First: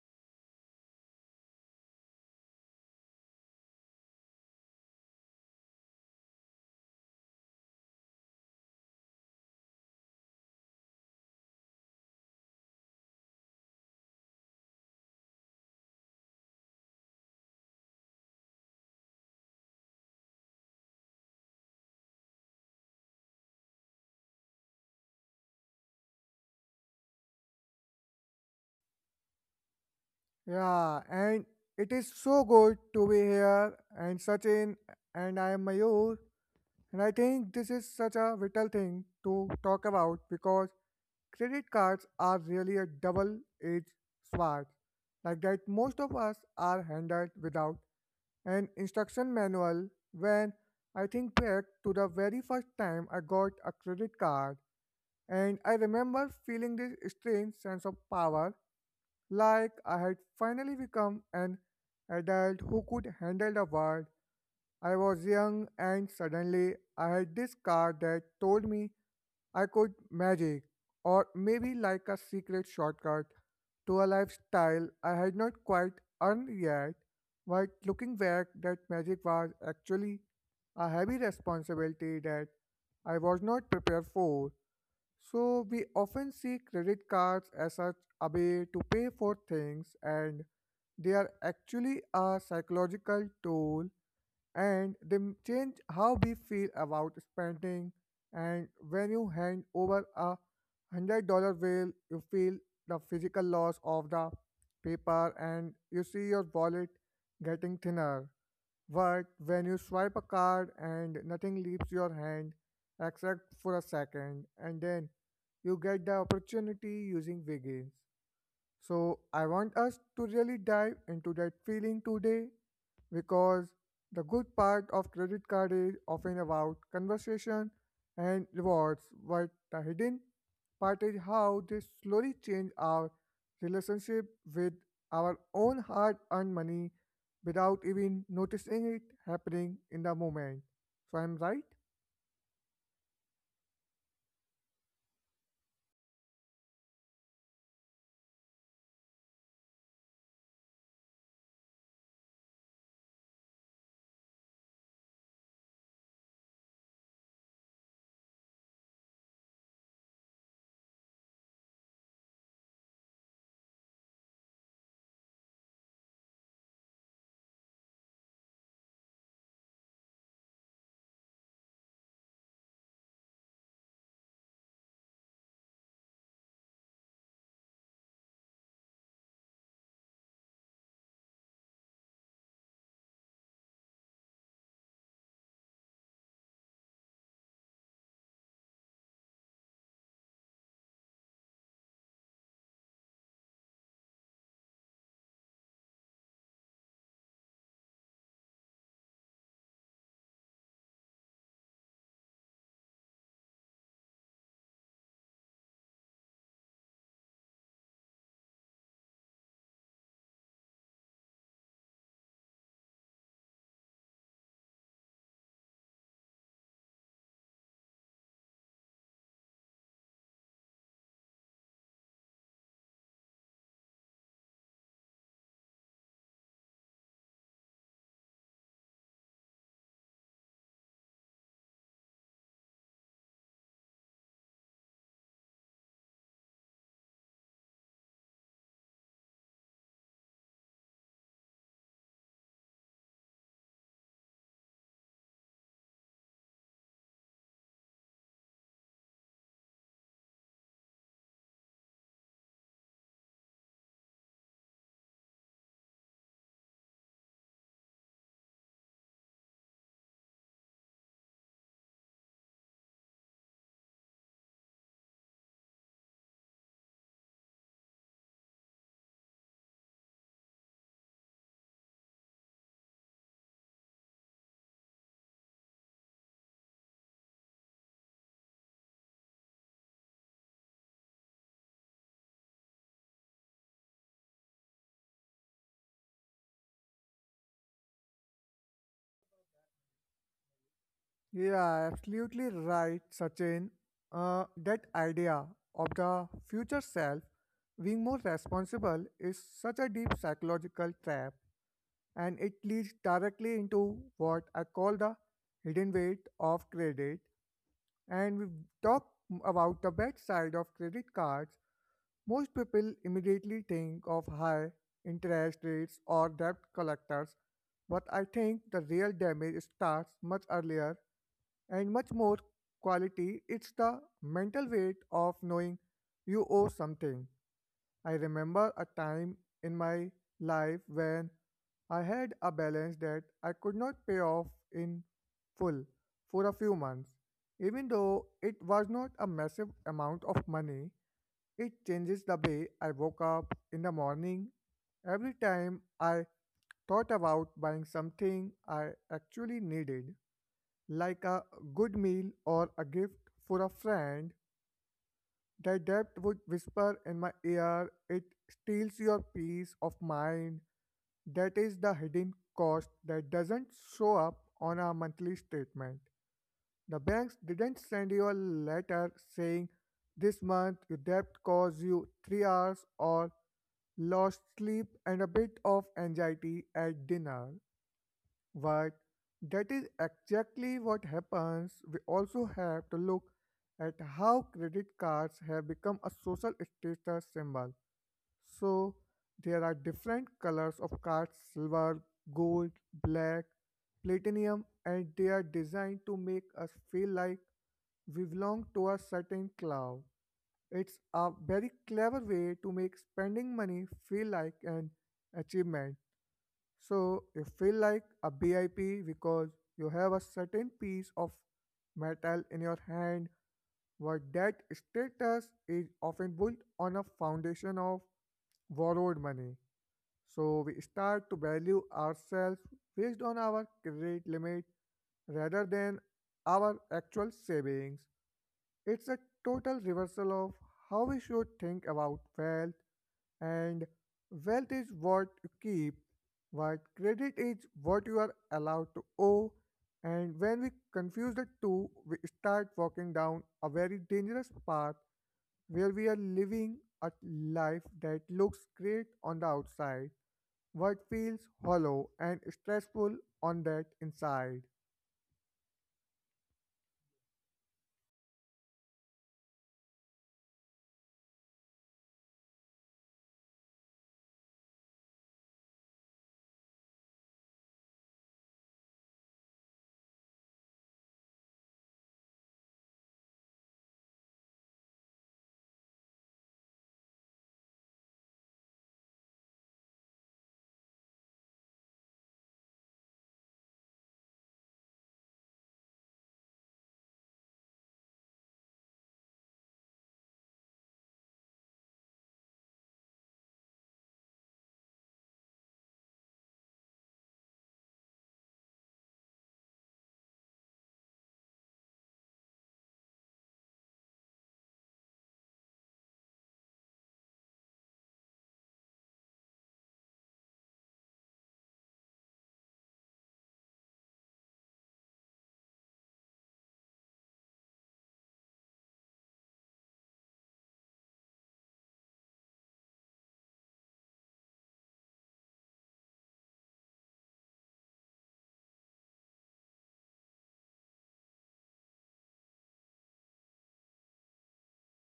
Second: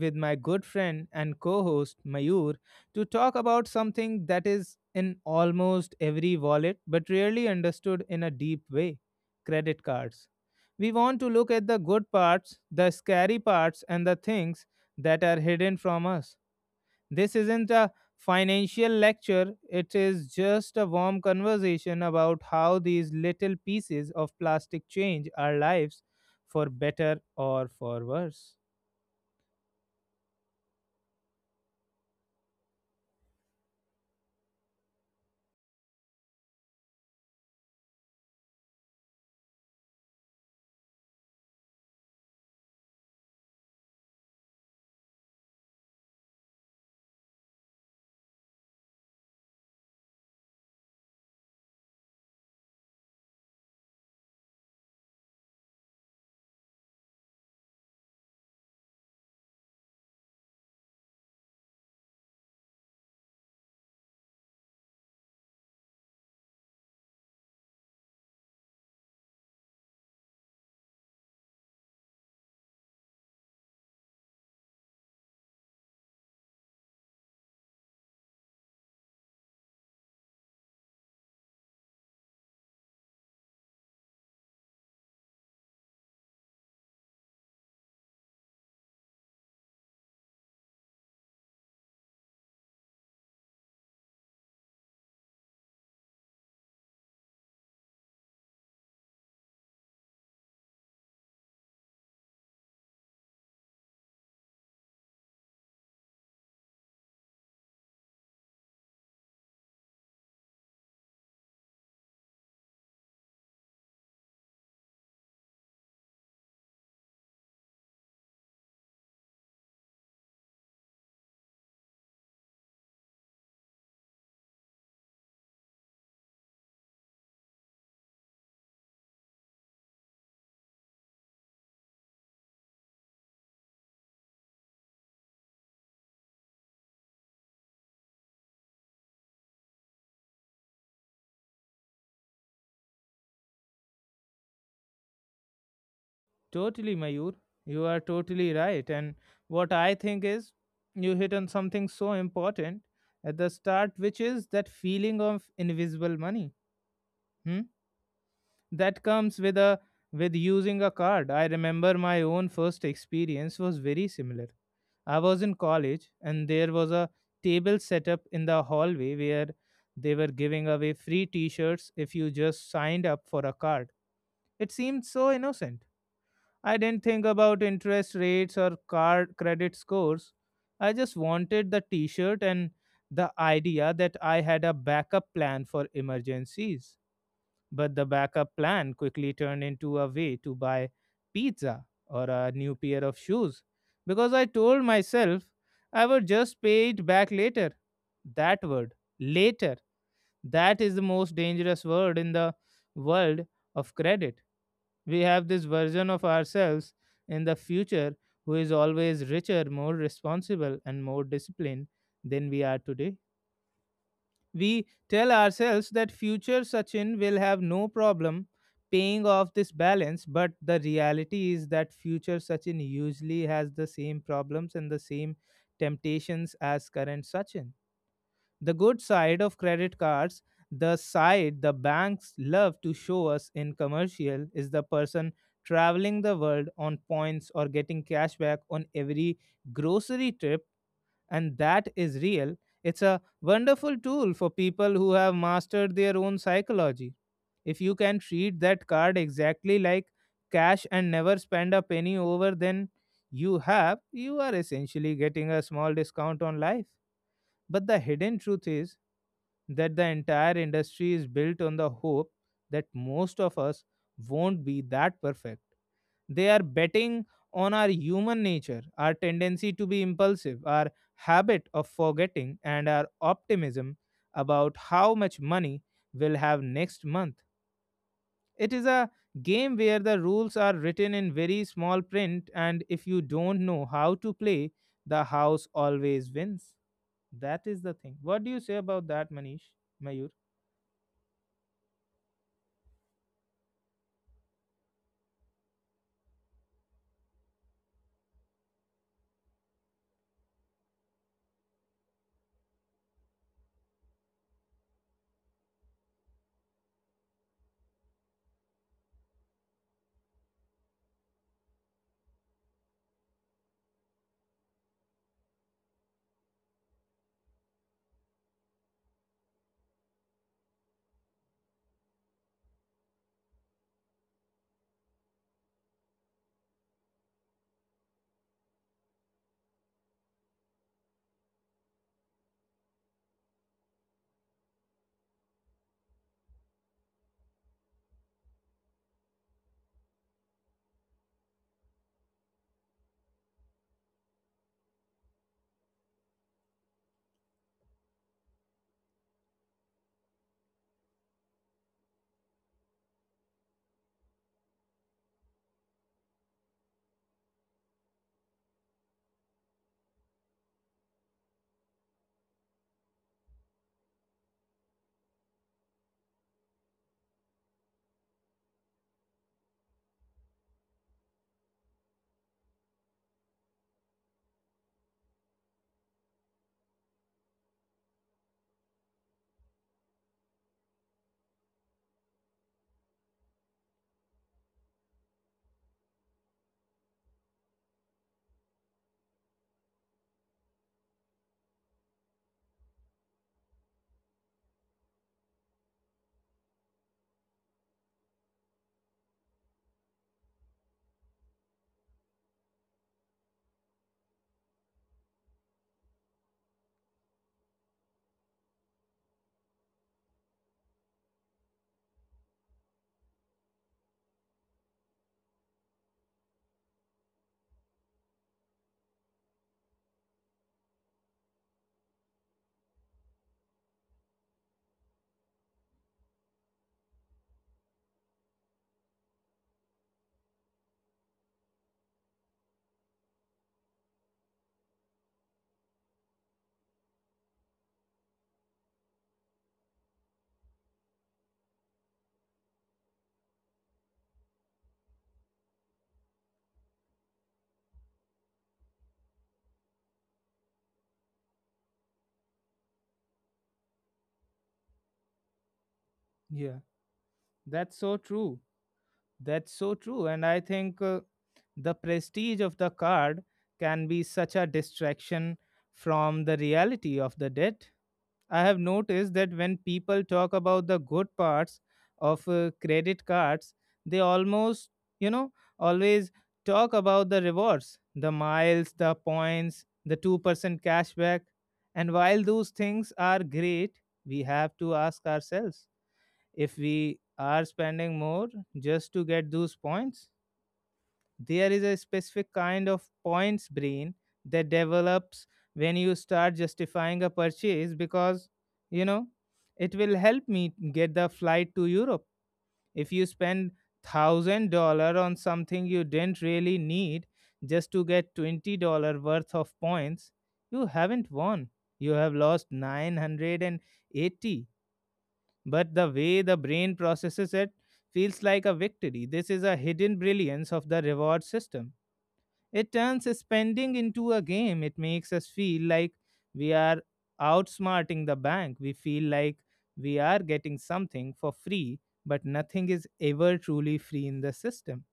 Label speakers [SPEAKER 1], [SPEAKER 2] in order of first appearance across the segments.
[SPEAKER 1] with my good friend and co host Mayur to talk about something that is in almost every wallet but rarely understood in a deep way: credit cards. We want to look at the good parts, the scary parts, and the things that are hidden from us. This isn't a financial lecture, it is just a warm conversation about how these little pieces of plastic change our lives for better or for worse.
[SPEAKER 2] Yeah, and it is so good to be here. And Sachin and I am Mayur, and I think this is such a vital thing to talk about because credit cards are really a double-edged sword, like that most of us are handled without an instruction manual. When I think back to the very first time I got a credit card, and I remember feeling this strange sense of power, like I had finally become an adult who could handle the world. I was young and suddenly I had this card that told me I could magic, or maybe like a secret shortcut to a lifestyle I had not quite earned yet. But looking back, that magic was actually a heavy responsibility that I was not prepared for. So we often see credit cards as such a way to pay for things, and they are actually a psychological tool, and they change how we feel about spending. And when you hand over $100 bill, you feel the physical loss of the paper and you see your wallet getting thinner. But when you swipe a card and nothing leaves your hand except for a second, and then you get the opportunity using Wiggins, so, I want us to really dive into that feeling today, because the good part of credit card is often about conversation and rewards, but the hidden part is how they slowly change our relationship with our own hard earned money without even noticing it happening in the moment. So, I'm right?
[SPEAKER 1] Totally, Mayur. You are totally right. And what I think is, you hit on something so important at the start, which is that feeling of invisible money. Hmm? That comes with a with using a card. I remember my own first experience was very similar. I was in college and there was a table set up in the hallway where they were giving away free t-shirts if you just signed up for a card. It seemed so innocent. I didn't think about interest rates or card credit scores. I just wanted the t-shirt and the idea that I had a backup plan for emergencies. But the backup plan quickly turned into a way to buy pizza or a new pair of shoes, because I told myself I would just pay it back later. That word, later, that is the most dangerous word in the world of credit. We have this version of ourselves in the future who is always richer, more responsible, and more disciplined than we are today. We tell ourselves that future Sachin will have no problem paying off this balance, but the reality is that future Sachin usually has the same problems and the same temptations as current Sachin. The good side of credit cards, the side the banks love to show us in commercial, is the person traveling the world on points or getting cashback on every grocery trip, and that is real. It's a wonderful tool for people who have mastered their own psychology. If you can treat that card exactly like cash and never spend a penny over, then you are essentially getting a small discount on life. But the hidden truth is that the entire industry is built on the hope that most of us won't be that perfect. They are betting on our human nature, our tendency to be impulsive, our habit of forgetting, and our optimism about how much money we'll have next month. It is a game where the rules are written in very small print, and if you don't know how to play, the house always wins. That is the thing. What do you say about that, Manish? Mayur?
[SPEAKER 2] Yeah, absolutely right, Sachin. That idea of the future self being more responsible is such a deep psychological trap, and it leads directly into what I call the hidden weight of credit. And we talk about the bad side of credit cards. Most people immediately think of high interest rates or debt collectors, but I think the real damage starts much earlier and much more quality. It's the mental weight of knowing you owe something. I remember a time in my life when I had a balance that I could not pay off in full for a few months. Even though it was not a massive amount of money, it changes the way I woke up in the morning. Every time I thought about buying something I actually needed, like a good meal or a gift for a friend, the depth would whisper in my ear, it steals your peace of mind. That is the hidden cost that doesn't show up on a monthly statement. The banks didn't send you a letter saying this month your debt caused you 3 hours or lost sleep and a bit of anxiety at dinner. But that is exactly what happens. We also have to look at how credit cards have become a social status symbol. So there are different colors of cards: silver, gold, black, platinum, and they are designed to make us feel like we belong to a certain club. It's a very clever way to make spending money feel like an achievement, so you feel like a BIP because you have a certain piece of metal in your hand, but that status is often built on a foundation of borrowed money. So we start to value ourselves based on our credit limit rather than our actual savings. It's a total reversal of how we should think about wealth, and wealth is what you keep, but credit is what you are allowed to owe. And when we confuse the two, we start walking down a very dangerous path where we are living a life that looks great on the outside, but feels hollow and stressful on that inside.
[SPEAKER 1] Yeah, that's so true. That's so true. And I think the prestige of the card can be such a distraction from the reality of the debt. I have noticed that when people talk about the good parts of credit cards, they almost, you know, always talk about the rewards, the miles, the points, the 2% cashback. And while those things are great, we have to ask ourselves if we are spending more just to get those points. There is a specific kind of points brain that develops when you start justifying a purchase because you know, it will help me get the flight to europe if you spend $1,000 on something you didn't really need just to get $20 worth of points. You haven't won, you have lost 980. But the way the brain processes it feels like a victory. This is a hidden brilliance of the reward system. It turns spending into a game. It makes us feel like we are outsmarting the bank. We feel like we are getting something for free, but nothing is ever truly free in the system.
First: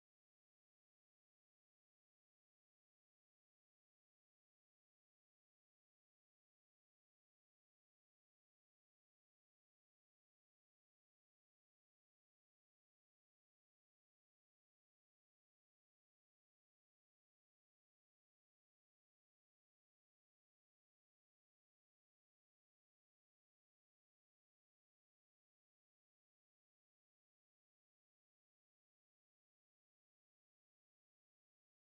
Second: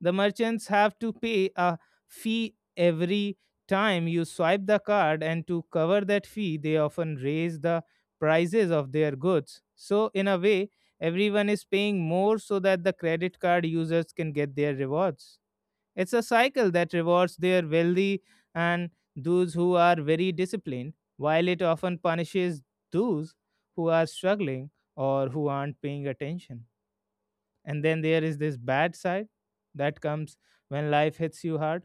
[SPEAKER 1] The merchants have to pay a fee every time you swipe the card, and to cover that fee, they often raise the prices of their goods. So, in a way, everyone is paying more so that the credit card users can get their rewards. It's a cycle that rewards their wealthy and those who are very disciplined, while it often punishes those who are struggling or who aren't paying attention. And then there is this bad side that comes when life hits you hard.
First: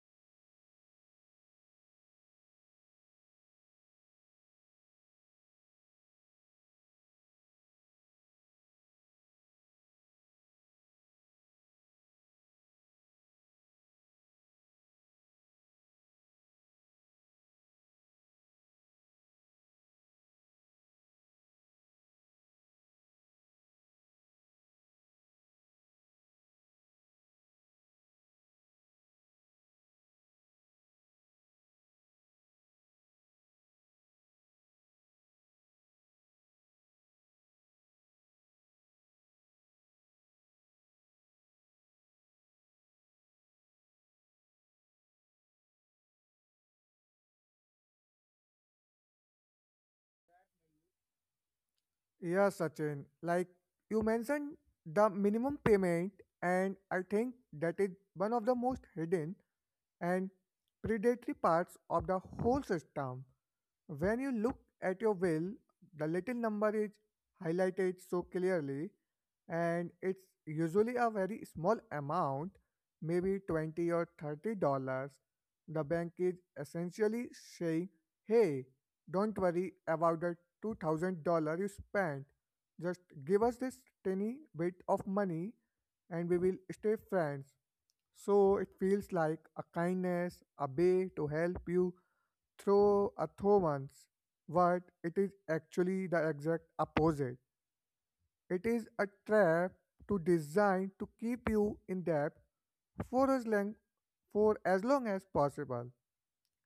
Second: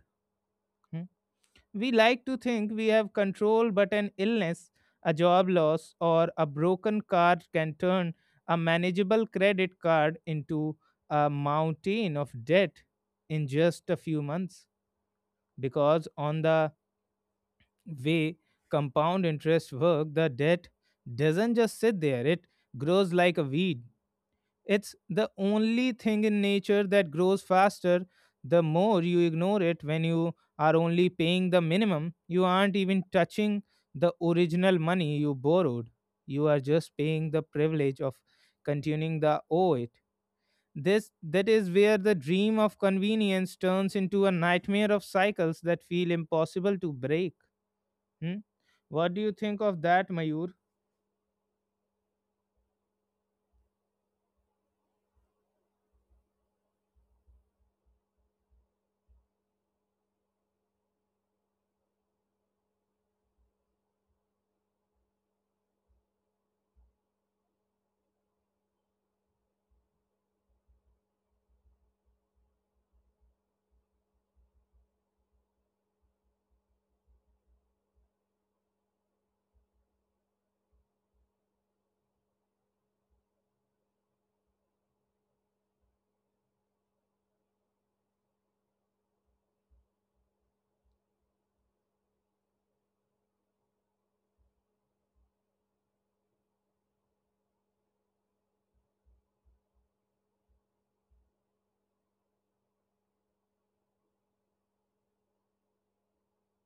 [SPEAKER 1] Hmm. We like to think we have control, but an illness, a job loss or a broken car can turn a manageable credit card into a mountain of debt in just a few months. Because on the way compound interest work, the debt doesn't just sit there, it grows like a weed. It's the only thing in nature that grows faster. The more you ignore it. When you are only paying the minimum, you aren't even touching the original money you borrowed. You are just paying the privilege of continuing the owe it. This That is where the dream of convenience turns into a nightmare of cycles that feel impossible to break. Hmm? What do you think of that, Mayur?
[SPEAKER 2] Yeah, Sachin. Like you mentioned the minimum payment, and I think that is one of the most hidden and predatory parts of the whole system. When you look at your will, the little number is highlighted so clearly, and it's usually a very small amount, maybe 20 or $30. The bank is essentially saying, hey, don't worry about the $2,000 you spent. Just give us this tiny bit of money and we will stay friends. So it feels like a kindness, a way to help you throw a throw once, but it is actually the exact opposite. It is a trap to design to keep you in debt for as long for as long as possible.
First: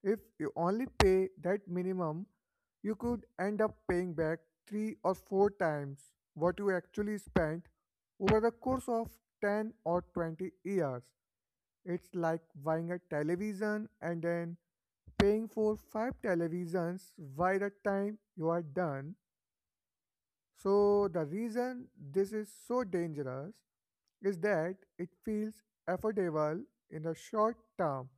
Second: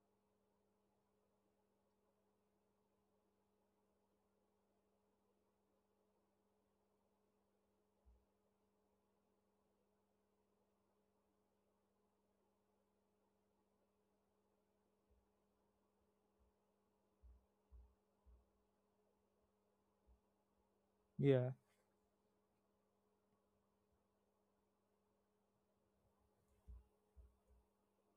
[SPEAKER 2] If you only pay that minimum, you could end up paying back 3 or 4 times what you actually spent over the course of 10 or 20 years. It's like buying a television and then paying for five televisions by the time you are done. So, the
[SPEAKER 1] Yeah,
[SPEAKER 2] reason this is so dangerous is that it feels affordable in the short term.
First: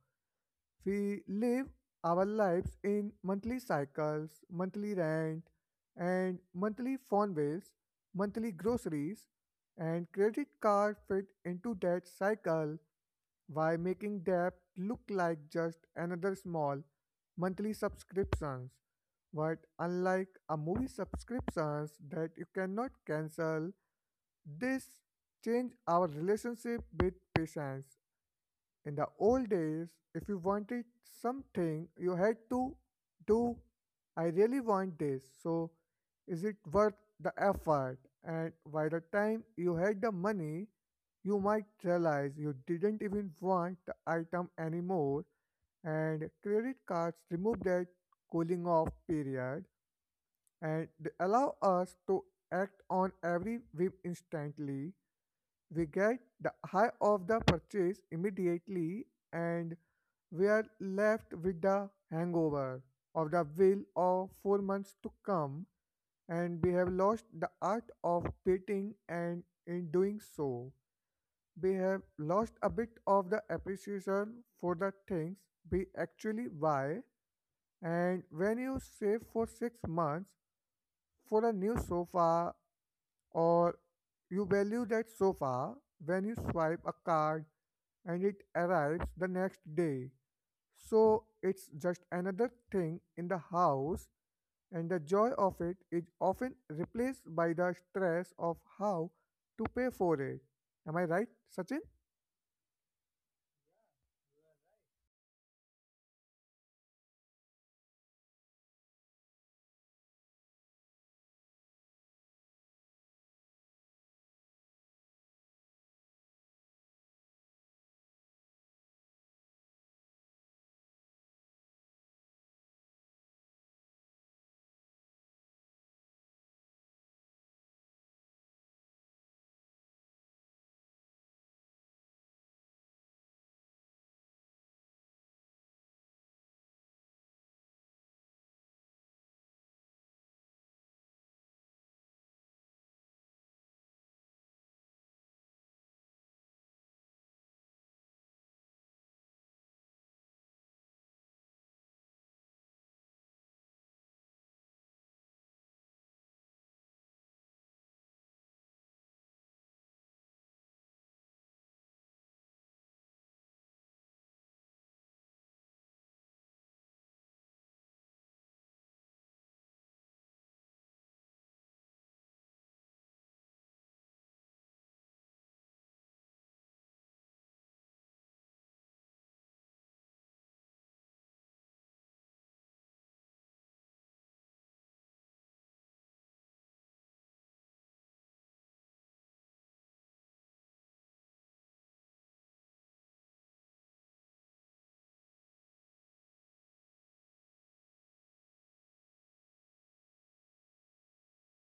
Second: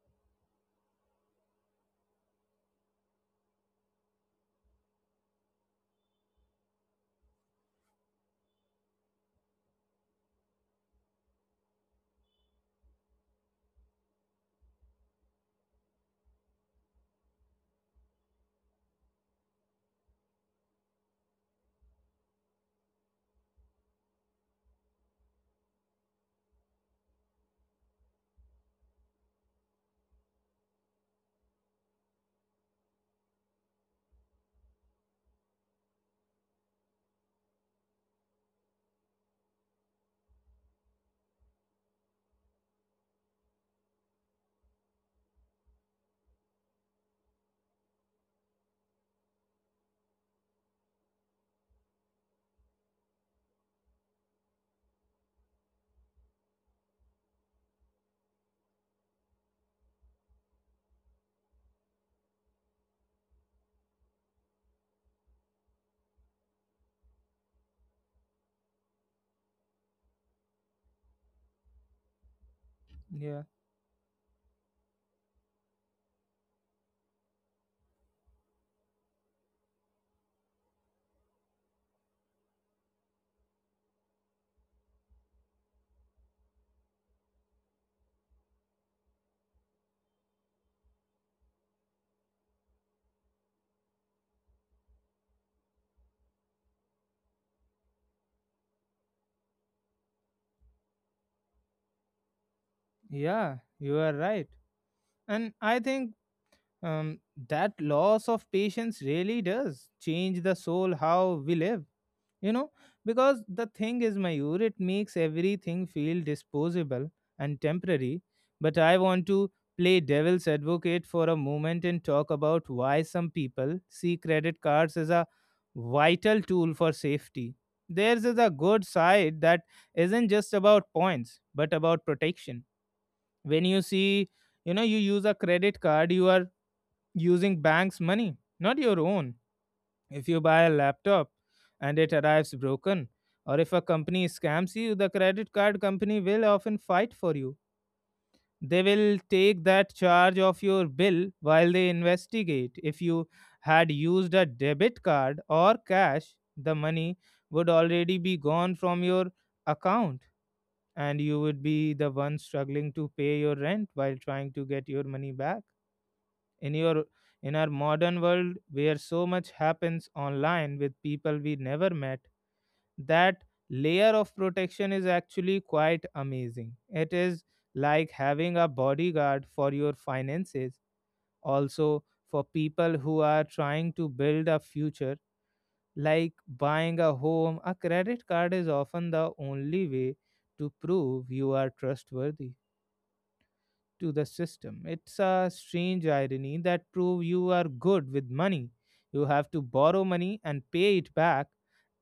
[SPEAKER 2] We live our lives in monthly cycles, monthly rent, and monthly phone bills, monthly groceries, and credit card fit into that cycle, why making debt look like just another small monthly subscriptions? But unlike a movie subscriptions that you cannot cancel, this change our relationship with patients. In the old days, if you wanted something, you had to do, I really want this, so is it worth the effort? And by the time you had the money, you might realize you didn't even want the item anymore, and credit cards remove that cooling off period, and they allow us to act on every whim instantly. We get the high of the purchase immediately, and we are left with the hangover of the will of 4 months to come, and we have lost the art of waiting, and in doing so, we have lost a bit of the
[SPEAKER 1] yeah,
[SPEAKER 2] appreciation for the things we actually buy. And when you save for 6 months for a new sofa, or you value that sofa when you swipe a card and it arrives the next day. So it's just another thing in the house, and the joy of it is often replaced by the stress of how to pay for it. Am I right, Sachin?
[SPEAKER 1] yeah, you are right. And I think um, that loss of patience really does change the soul how we live, you know, because the thing is, Mayur, it makes everything feel disposable and temporary. But I want to play devil's advocate for a moment and talk about why some people see credit cards as a vital tool for safety. Theirs is a good side that isn't just about points but about protection. When you see you know you use a credit card, you are using bank's money, not your own. If you buy a laptop and it arrives broken, or if a company scams you, the credit card company will often fight for you. They will take that charge of your bill while they investigate. If you had used a debit card or cash, the money would already be gone from your account and you would be the one struggling to pay your rent while trying to get your money back. in your in our modern world where so much happens online with people we never met, that layer of protection is actually quite amazing. It is like having a bodyguard for your finances. Also, for people who are trying to build a future like buying a home, a credit card is often the only way to prove you are trustworthy to the system. It's a strange irony that prove you are good with money, you have to borrow money and pay it back.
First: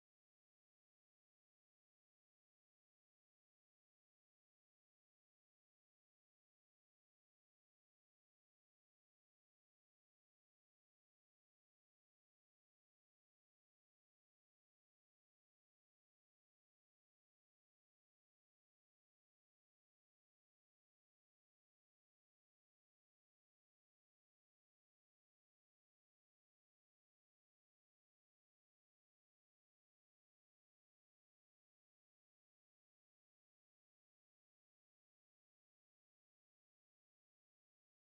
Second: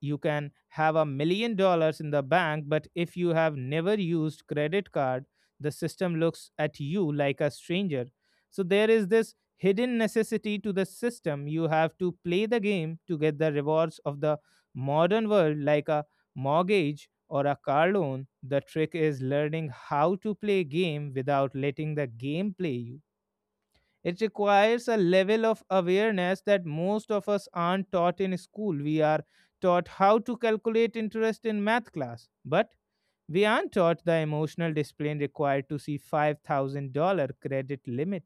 [SPEAKER 1] You can have $1 million in the bank, but if you have never used credit card, the system looks at you like a stranger. So there is this hidden necessity to the system. You have to play the game to get the rewards of the modern world like a mortgage or a car loan. The trick is learning how to play a game without letting the game play you. It requires a level of awareness that most of us aren't taught in school. We are taught how to calculate interest in math class, but we aren't taught the emotional discipline required to see $5,000 credit limit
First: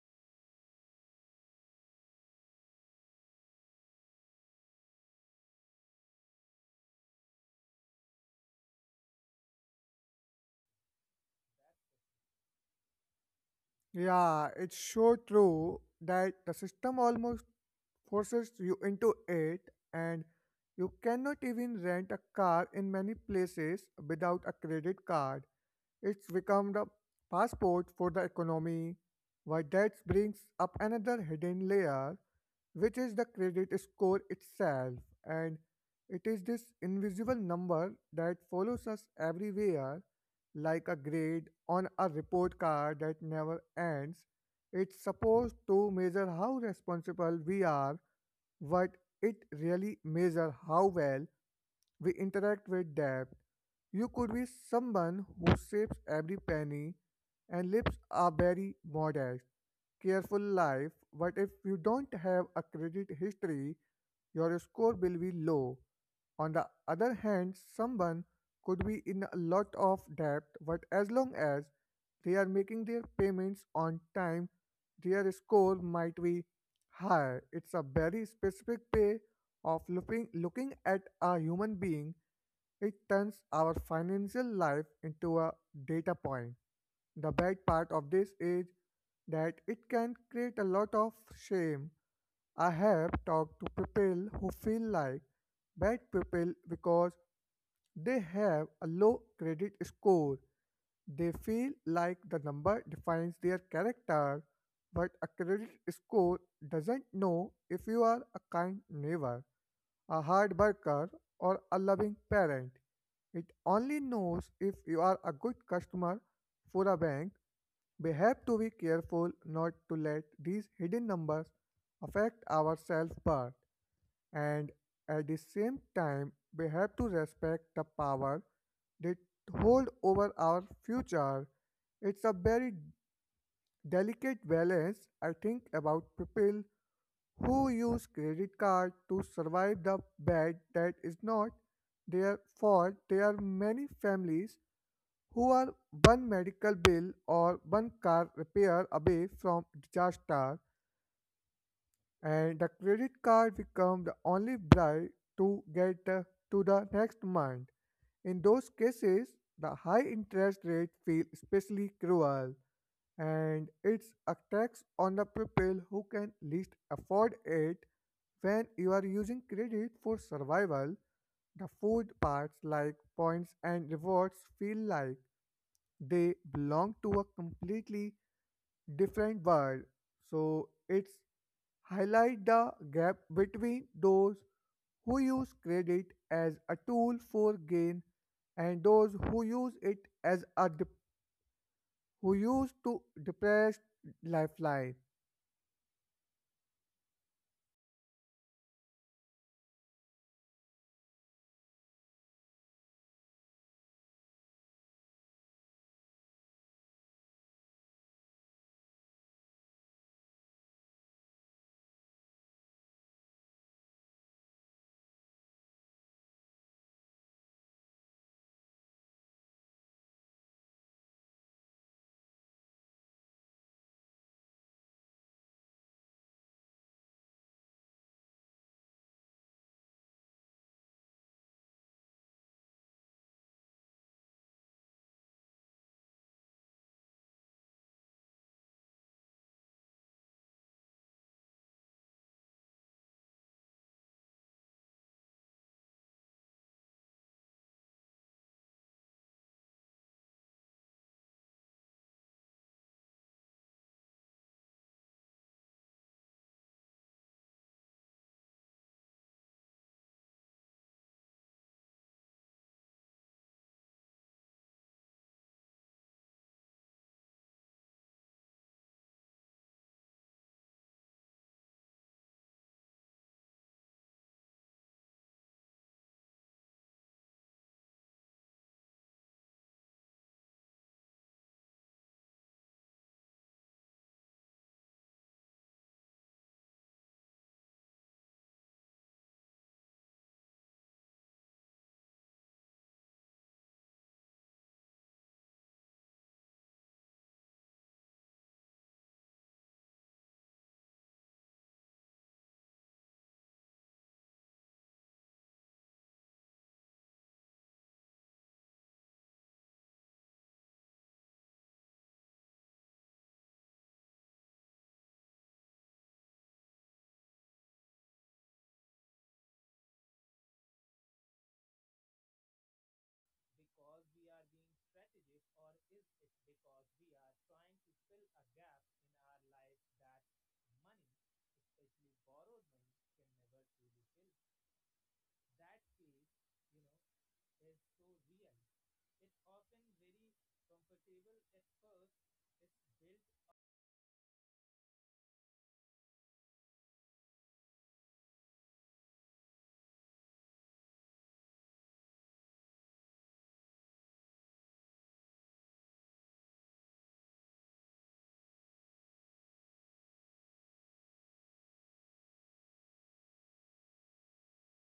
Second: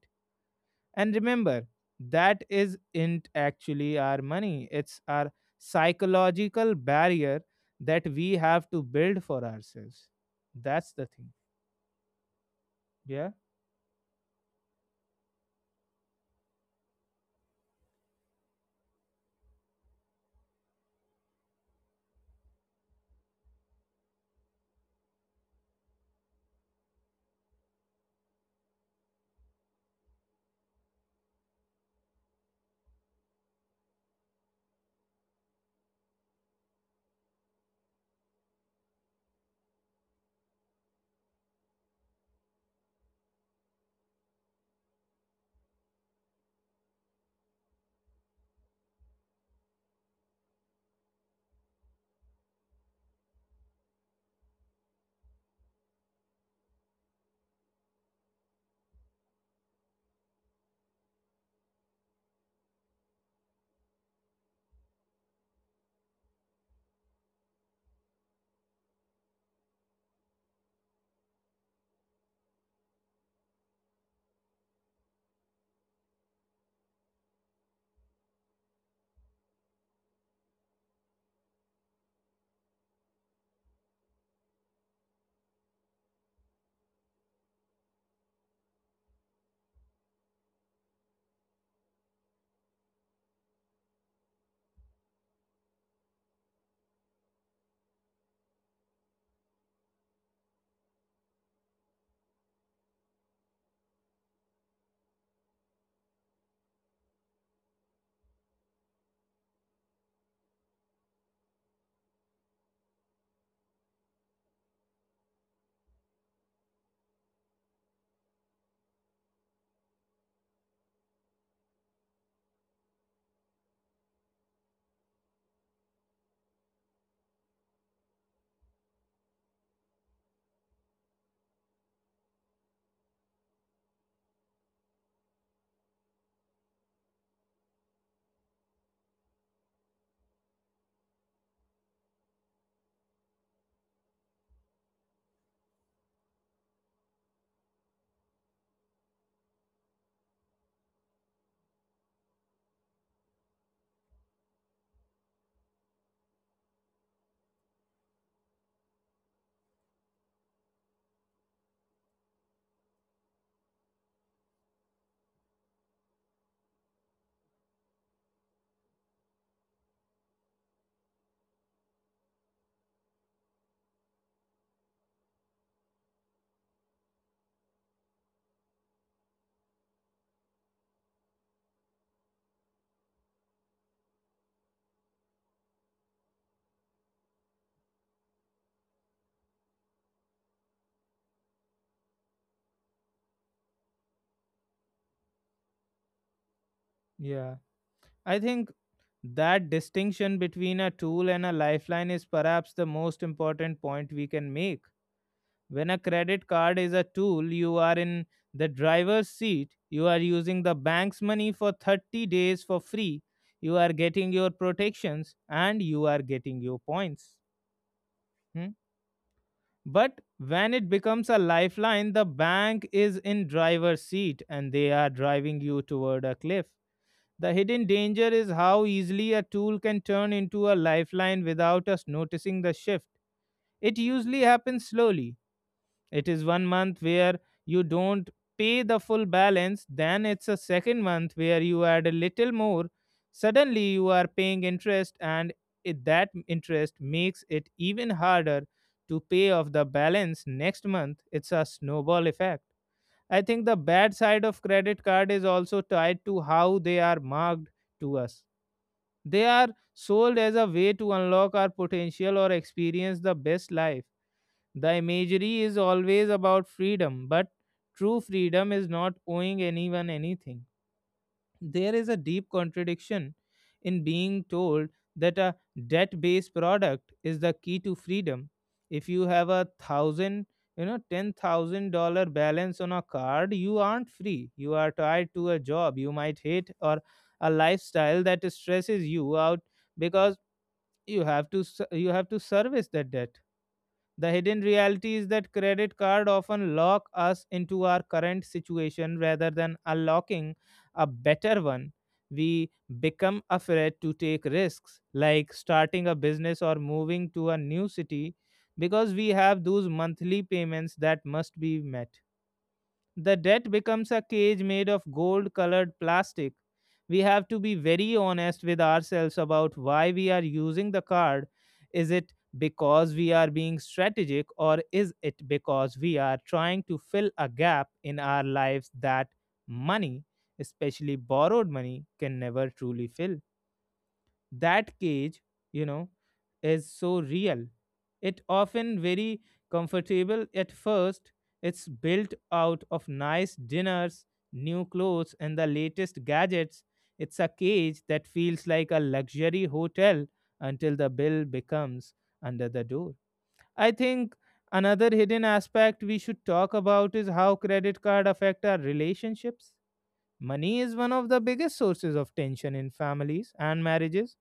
[SPEAKER 1] and remember, that isn't actually our money, it's our psychological barrier that we have to build for ourselves. That's the thing. Yeah,
[SPEAKER 2] Yeah, it's so true that the system almost forces you into it, and you cannot even rent a car in many places without a credit card. It's become the passport for the economy. Why that brings up another hidden layer, which is the credit score itself, and it is this invisible number that follows us everywhere, like a grade on a report card that never ends. It's supposed to measure how responsible we are, but it really measures how well we interact with debt. You could be someone who saves every penny, and lives a very modest, careful life. But if you don't have a credit history, your score will be low. On the other hand, someone could be in a lot of debt, but as long as they are making their payments on time, their score might be higher. It's a very specific way of looking at a human being, it turns our financial life into a data point. The bad part of this is that it can create a lot of shame. I have talked to people who feel like bad people because they have a low credit score. They feel like the number defines their character, but a credit score doesn't know if you are a kind neighbor, a hard worker, or a loving parent. It only knows if you are a good customer for a bank. We have to be careful not to let these hidden numbers affect our self worth, and at the same time, we have to respect the power they hold over our future. It's a very delicate balance. I think about people who use credit card to survive the bad that is not their fault. There are many families who are one medical bill or one car repair away from disaster, and the credit card become the only bribe to get to the next month. In those cases, the high interest rate feel especially cruel, and it's a tax on the people who can least afford it. When you are using credit for survival, the food parts like points and rewards feel like they belong to a completely different world. So it's highlight the gap between those who use credit as a tool for gain and those who use it as a who use to depress lifeline.
[SPEAKER 1] yeah. I think that distinction between a tool and a lifeline is perhaps the most important point we can make. When a credit card is a tool, you are in the driver's seat. You are using the bank's money for 30 days for free. You are getting your protections and you are getting your points. Hmm? But when it becomes a lifeline, the bank is in driver's seat and they are driving you toward a cliff. The hidden danger is how easily a tool can turn into a lifeline without us noticing the shift. It usually happens slowly. It is 1 month where you don't pay the full balance, then it's a second month where you add a little more. Suddenly you are paying interest, and that interest makes it even harder to pay off the balance next month. It's a snowball effect. I think the bad side of credit card is also tied to how they are marked to us. They are sold as a way to unlock our potential or experience the best life. The imagery is always about freedom, but true freedom is not owing anyone anything. There is a deep contradiction in being told that a debt based product is the key to freedom. If you have a thousand, you know, $10,000 balance on a card, you aren't free. You are tied to a job you might hate or a lifestyle that stresses you out, because you have to service that debt. The hidden reality is that credit card often lock us into our current situation rather than unlocking a better one. We become afraid to take risks like starting a business or moving to a new city because we have those monthly payments that must be met. The debt becomes a cage made of gold colored plastic. We have to be very honest with ourselves about why we are using the card. Is it because we are being strategic, or is it because we are trying to fill a gap in our lives that money, especially borrowed money, can never truly fill? That cage, you know is so real. It often very comfortable at first. It's built out of nice dinners, new clothes and the latest gadgets. It's a cage that feels like a luxury hotel until the bill becomes under the door. I think another hidden aspect we should talk about is how credit card affect our relationships. Money is one of the biggest sources of tension in families and marriages.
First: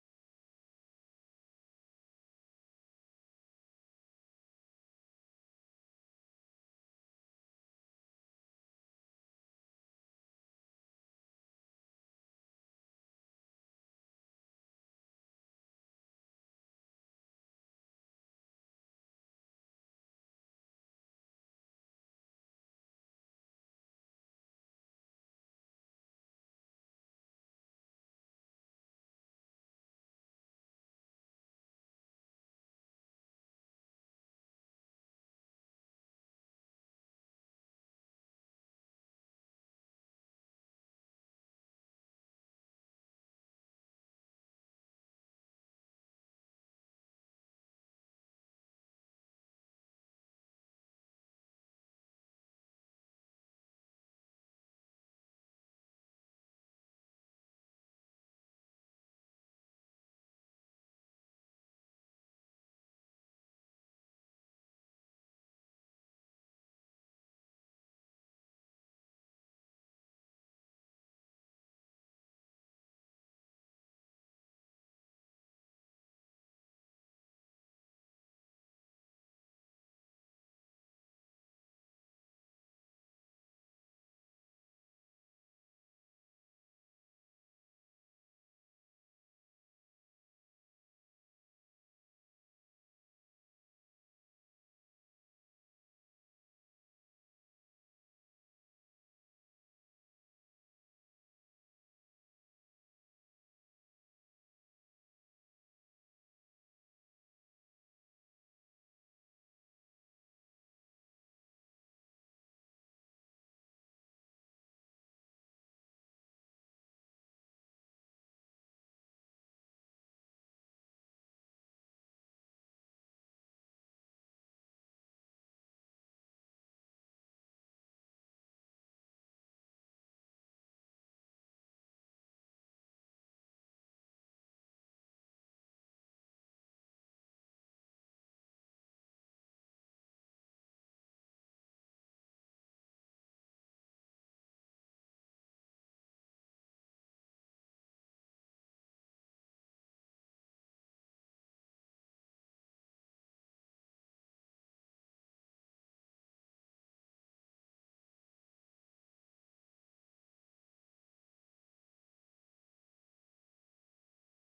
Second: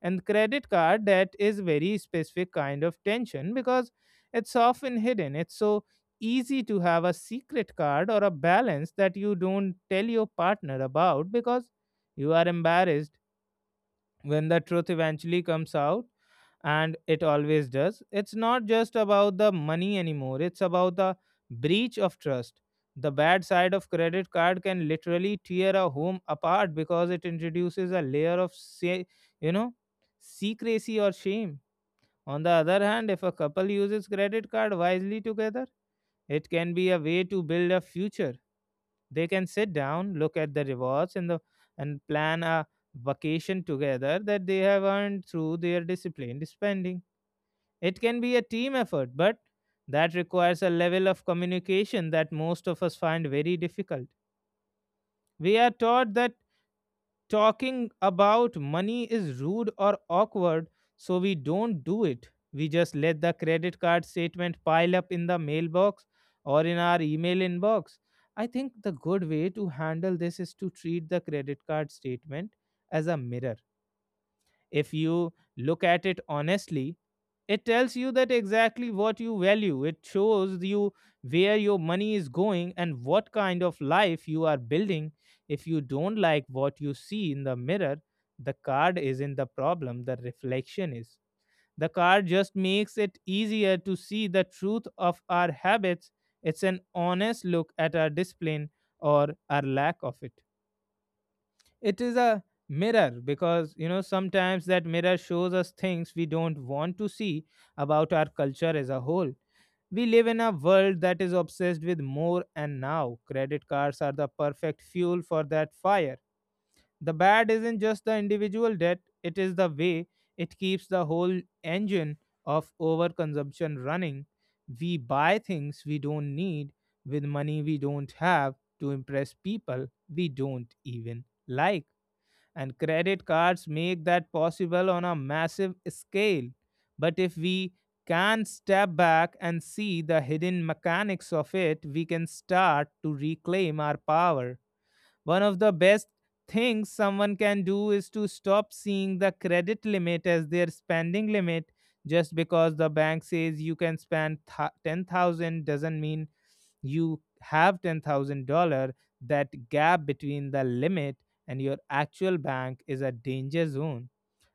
[SPEAKER 1] And credit card debt is very specific kind of tension because it's often hidden. It's so easy to have a secret card or a balance that you don't tell your partner about because you are embarrassed. When the truth eventually comes out, and it always does, it's not just about the money anymore, it's about the breach of trust. The bad side of credit card can literally tear a home apart because it introduces a layer of say, you know secrecy or shame. On the other hand, if a couple uses credit card wisely together, it can be a way to build a future. They can sit down, look at the rewards and plan a vacation together that they have earned through their disciplined spending. It can be a team effort, but that requires a level of communication that most of us find very difficult. We are taught that talking about money is rude or awkward, so we don't do it. We just let the credit card statement pile up in the mailbox or in our email inbox. I think the good way to handle this is to treat the credit card statement as a mirror. If you look at it honestly, it tells you that exactly what you value. It shows you where your money is going and what kind of life you are building. If you don't like what you see in the mirror, the card isn't the problem, the reflection is. The card just makes it easier to see the truth of our habits. It's an honest look at our discipline, or our lack of it. It is a mirror because, sometimes that mirror shows us things we don't want to see about our culture as a whole. We live in a world that is obsessed with more, and now credit cards are the perfect fuel for that fire. The bad isn't just the individual debt, it is the way it keeps the whole engine of overconsumption running. We buy things we don't need with money we don't have to impress people we don't even like, and credit cards make that possible on a massive scale. But if we can step back and see the hidden mechanics of it, we can start to reclaim our power. One of the best things someone can do is to stop seeing the credit limit as their spending limit. Just because the bank says you can spend 10,000 doesn't mean you have $10,000, that gap between the limit and your actual bank is a danger zone.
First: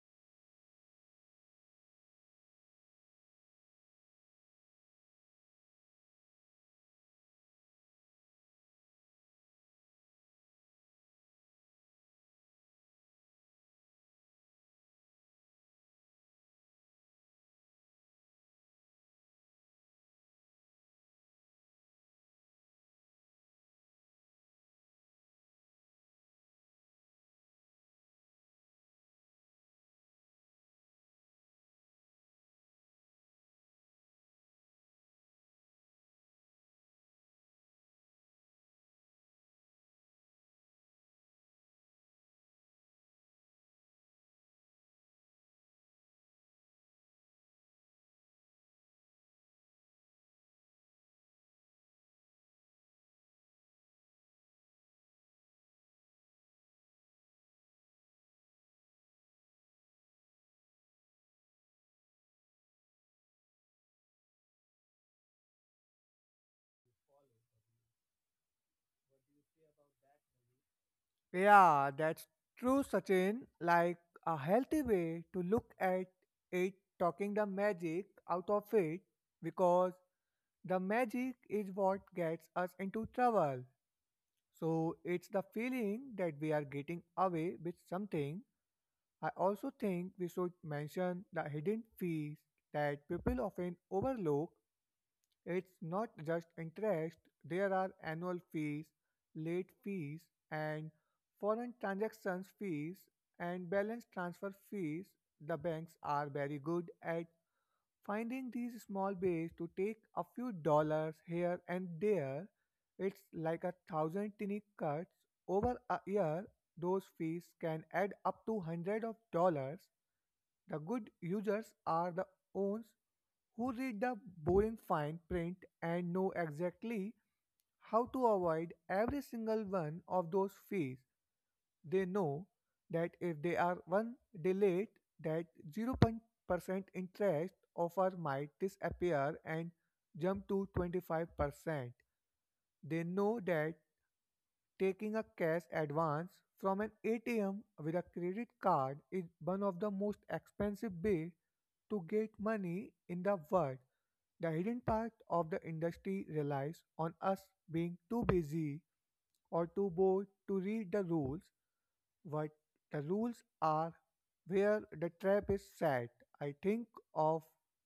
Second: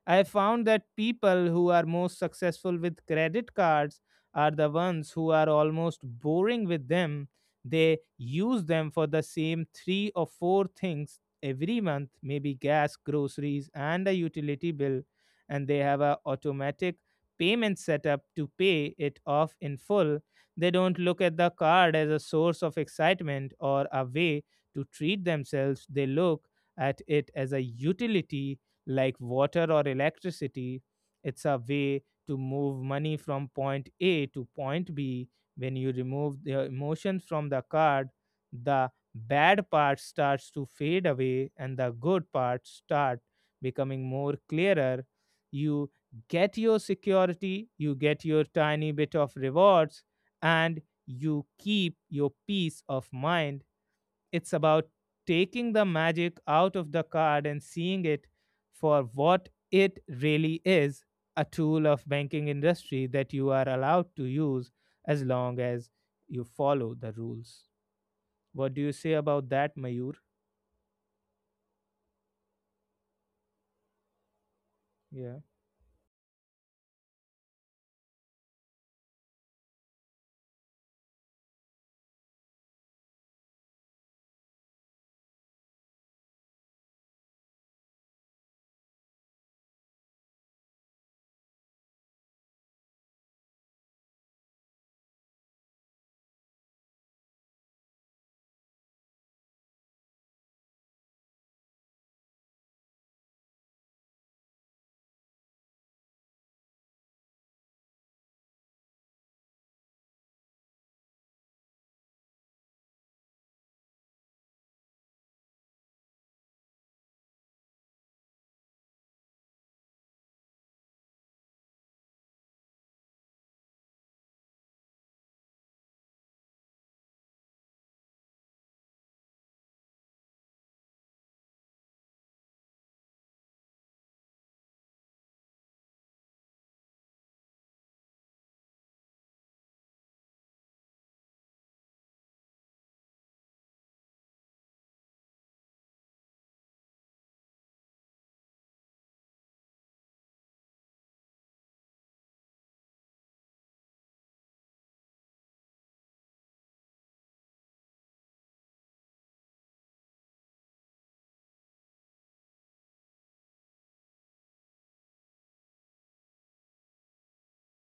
[SPEAKER 1] I found that people who are most successful with credit cards are the ones who are almost boring with them. They use them for the same three or four things every month, maybe gas, groceries, and a utility bill, and they have a automatic payment setup to pay it off in full. They don't look at the card as a source of excitement or a way to treat themselves. They look at it as a utility, like water or electricity. It's a way to move money from point A to point B. When you remove the emotion from the card, the bad part starts to fade away and the good parts start becoming more clearer. You get your security, you get your tiny bit of rewards, and you keep your peace of mind. It's about taking the magic out of the card and seeing it for what it really is, a tool of banking industry that you are allowed to use as long as you follow the rules. What do you say about that, Mayur?
[SPEAKER 2] Yeah, that's true, Sachin. Like a healthy way
[SPEAKER 1] Yeah.
[SPEAKER 2] to look at it, talking the magic out of it, because the magic is what gets us into trouble. So it's the feeling that we are getting away with something. I also think we should mention the hidden fees that people often overlook. It's not just interest, there are annual fees, late fees, and foreign transactions fees and balance transfer fees. The banks are very good at finding these small ways to take a few dollars here and there, it's like a thousand tiny cuts over a year. Those fees can add up to hundreds of dollars. The good users are the ones who read the boring fine print and know exactly how to avoid every single one of those fees. They know that if they are one day late, that 0% interest offer might disappear and jump to 25%. They know that taking a cash advance from an ATM with a credit card is one of the most expensive ways to get money in the world. The hidden part of the industry relies on us being too busy or too bored to read the rules, what the rules are, where the trap is set. I think of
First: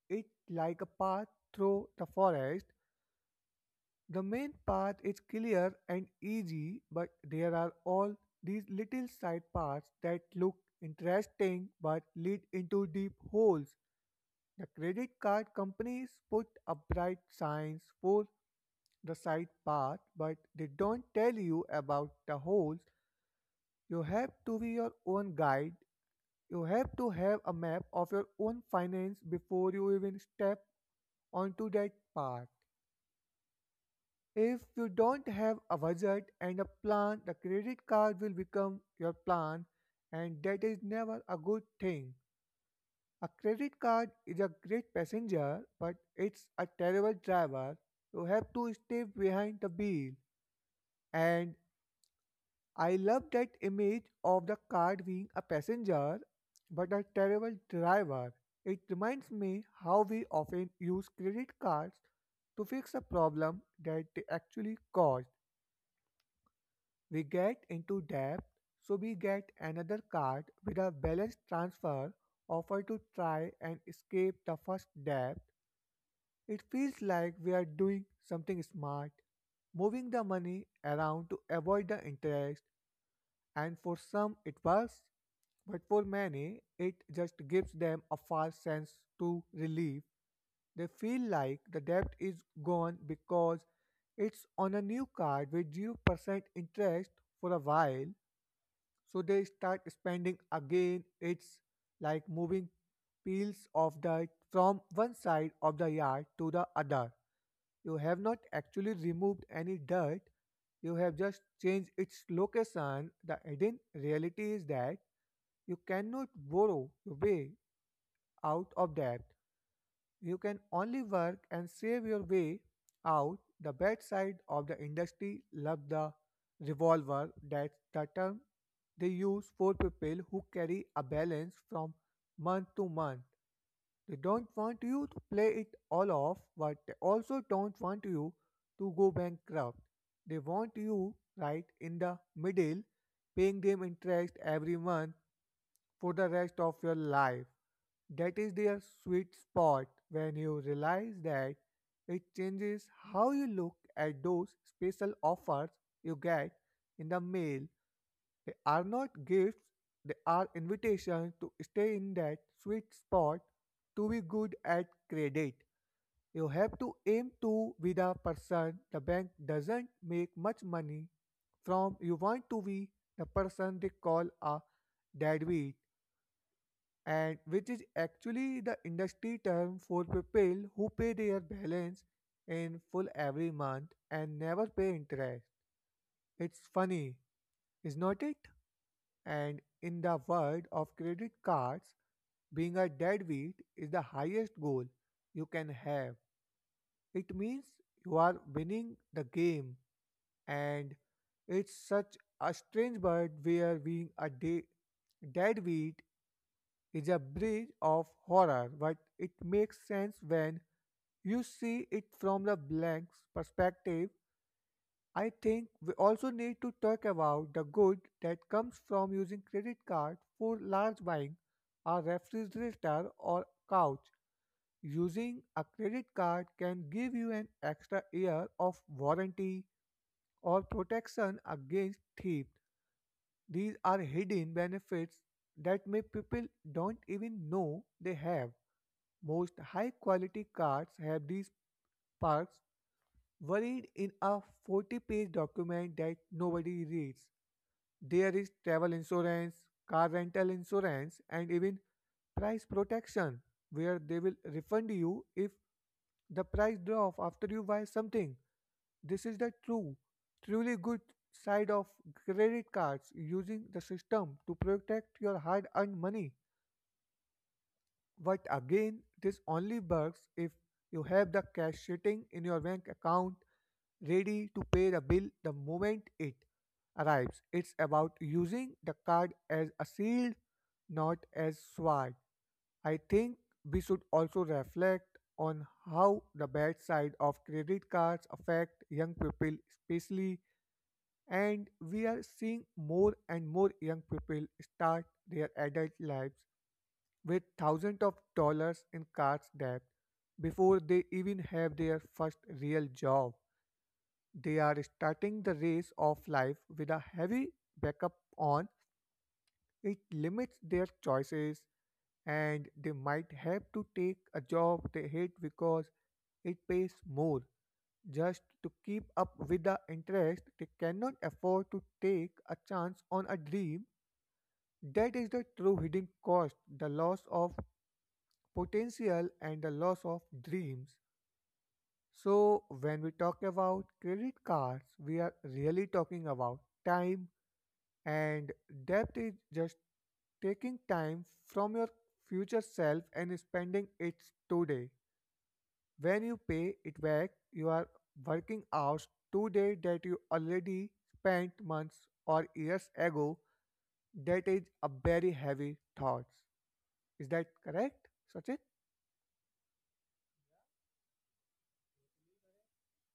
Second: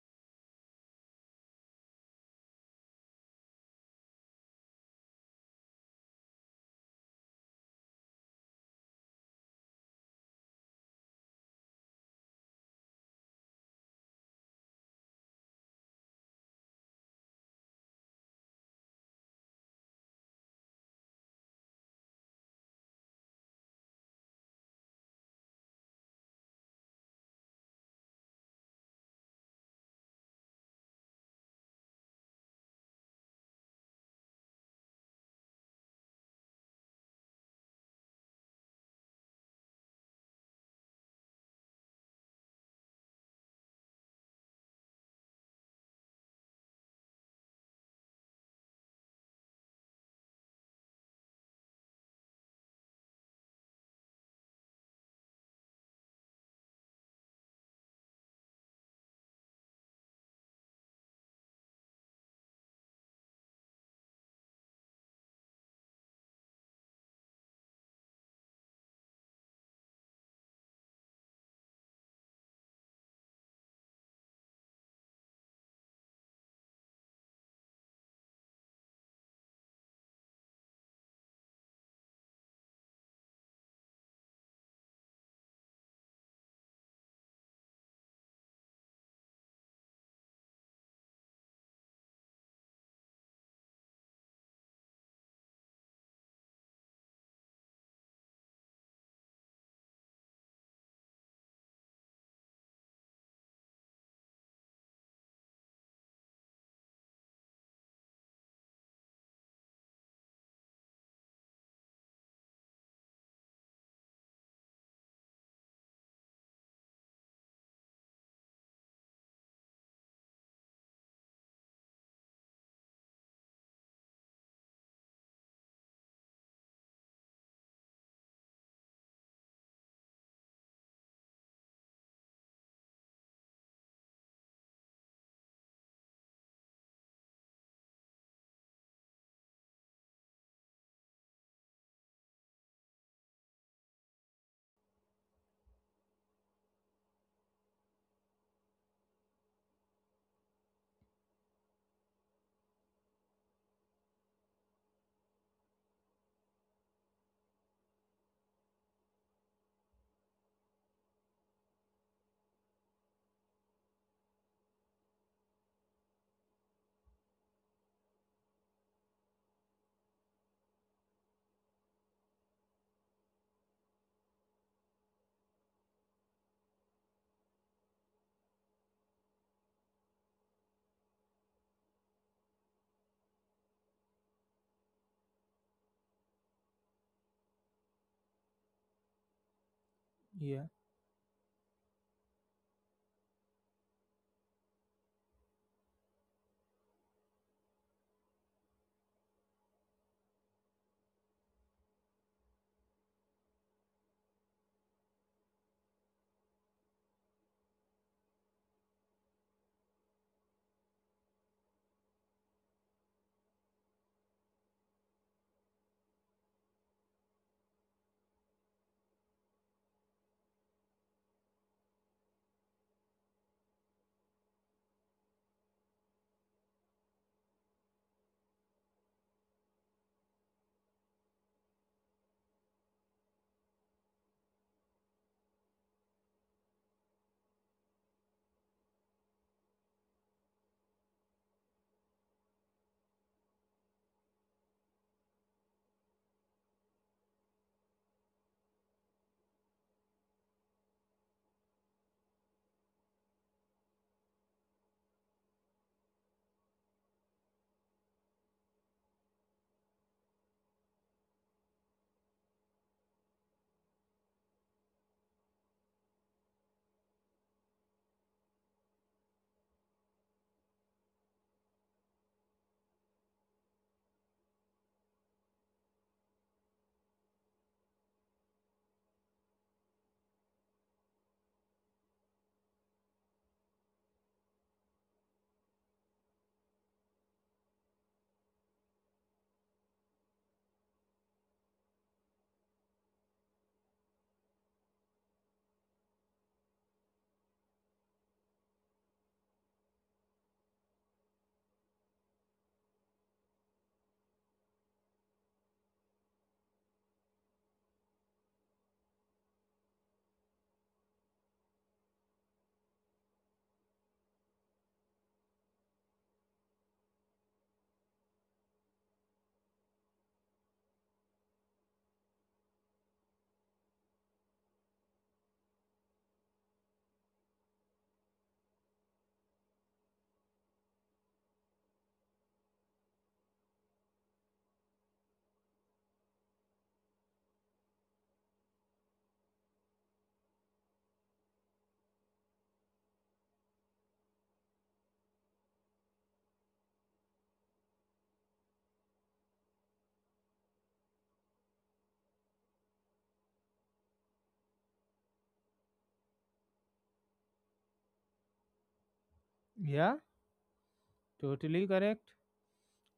[SPEAKER 2] it like a path through the forest. The main path is clear and easy, but there are all these little side paths that look interesting but lead into deep holes. The credit card companies put up bright signs for the side path, but they don't tell you about the holes. You have to be your own guide. You have to have a map of your own finance before you even step onto that path. If you don't have a budget and a plan, the credit card will become your plan, and that is never a good thing. A credit card is a great passenger, but it's a terrible driver. You have to stay behind the wheel, and I love that image of the car being a passenger but a terrible driver. It reminds me how we often use credit cards to fix a problem that they actually caused. We get into debt, so we get another card with a balance transfer offer to try and escape the first debt. It feels like we are doing something smart, moving the money around to avoid the interest, and for some it was, but for many it just gives them a false sense to relief. They feel like the debt is gone because it's on a new card with 0% interest for a while. So they start spending again. It's like moving peels of the from one side of the yard to the other. You have not actually removed any dirt, you have just changed its location. The hidden reality is that you cannot borrow your way out of debt. You can only work and save your way out. The bad side of the industry love the revolver. That's the term they use for people who carry a balance from month to month. They don't want you to play it all off, but they also don't want you to go bankrupt. They want you right in the middle, paying them interest every month for the rest of your life. That is their sweet spot. When you realize that, it changes how you look at those special offers you get in the mail. They are not gifts, they are invitations to stay in that sweet spot, to be good at credit. You have to aim to be the person the bank doesn't make much money from. You want to be the person they call a deadbeat, and which is actually the industry term for people who pay their balance in full every month and never pay interest. It's funny, is not it? And in the world
[SPEAKER 1] yeah
[SPEAKER 2] of credit cards, being a deadbeat is the highest goal you can have. It means you are winning the game, and it's such a strange bird where being a deadbeat is a bridge of horror, but it makes sense when you see it from the blank's perspective. I think we also need to talk about the good that comes from using credit card for large buying, a refrigerator or couch. Using a credit card can give you an extra year of warranty or protection against theft. These are hidden benefits that may people don't even know they have. Most high quality cards have these parts worried in a 40-page page document that nobody reads. There is travel insurance, car rental insurance, and even price protection, where they will refund you if the price drop after you buy something. This is the truly good side of credit cards, using the system to protect your hard earned money. But again, this only works if you have the cash sitting in your bank account ready to pay the bill the moment it arrives. It's about using the card as a shield, not as sword. I think we should also reflect on how the bad side of credit cards affect young people especially, and we are seeing more and more young people start their adult lives with thousands of dollars in card debt before they even have their first real job. They are starting the race of life with a heavy backup on. It limits their choices, and they might have to take a job they hate because it pays more just to keep up with the interest. They cannot afford to take a chance on a dream. That is the true hidden cost, the loss of potential and the loss of dreams. So, when we talk about credit cards, we are really talking about time, and debt is just taking time from your future self and spending it today. When you pay it back, you are working hours today that you already spent months or years ago. That is a very heavy thought. Is that correct, Sachin?
[SPEAKER 1] yeah totally correct.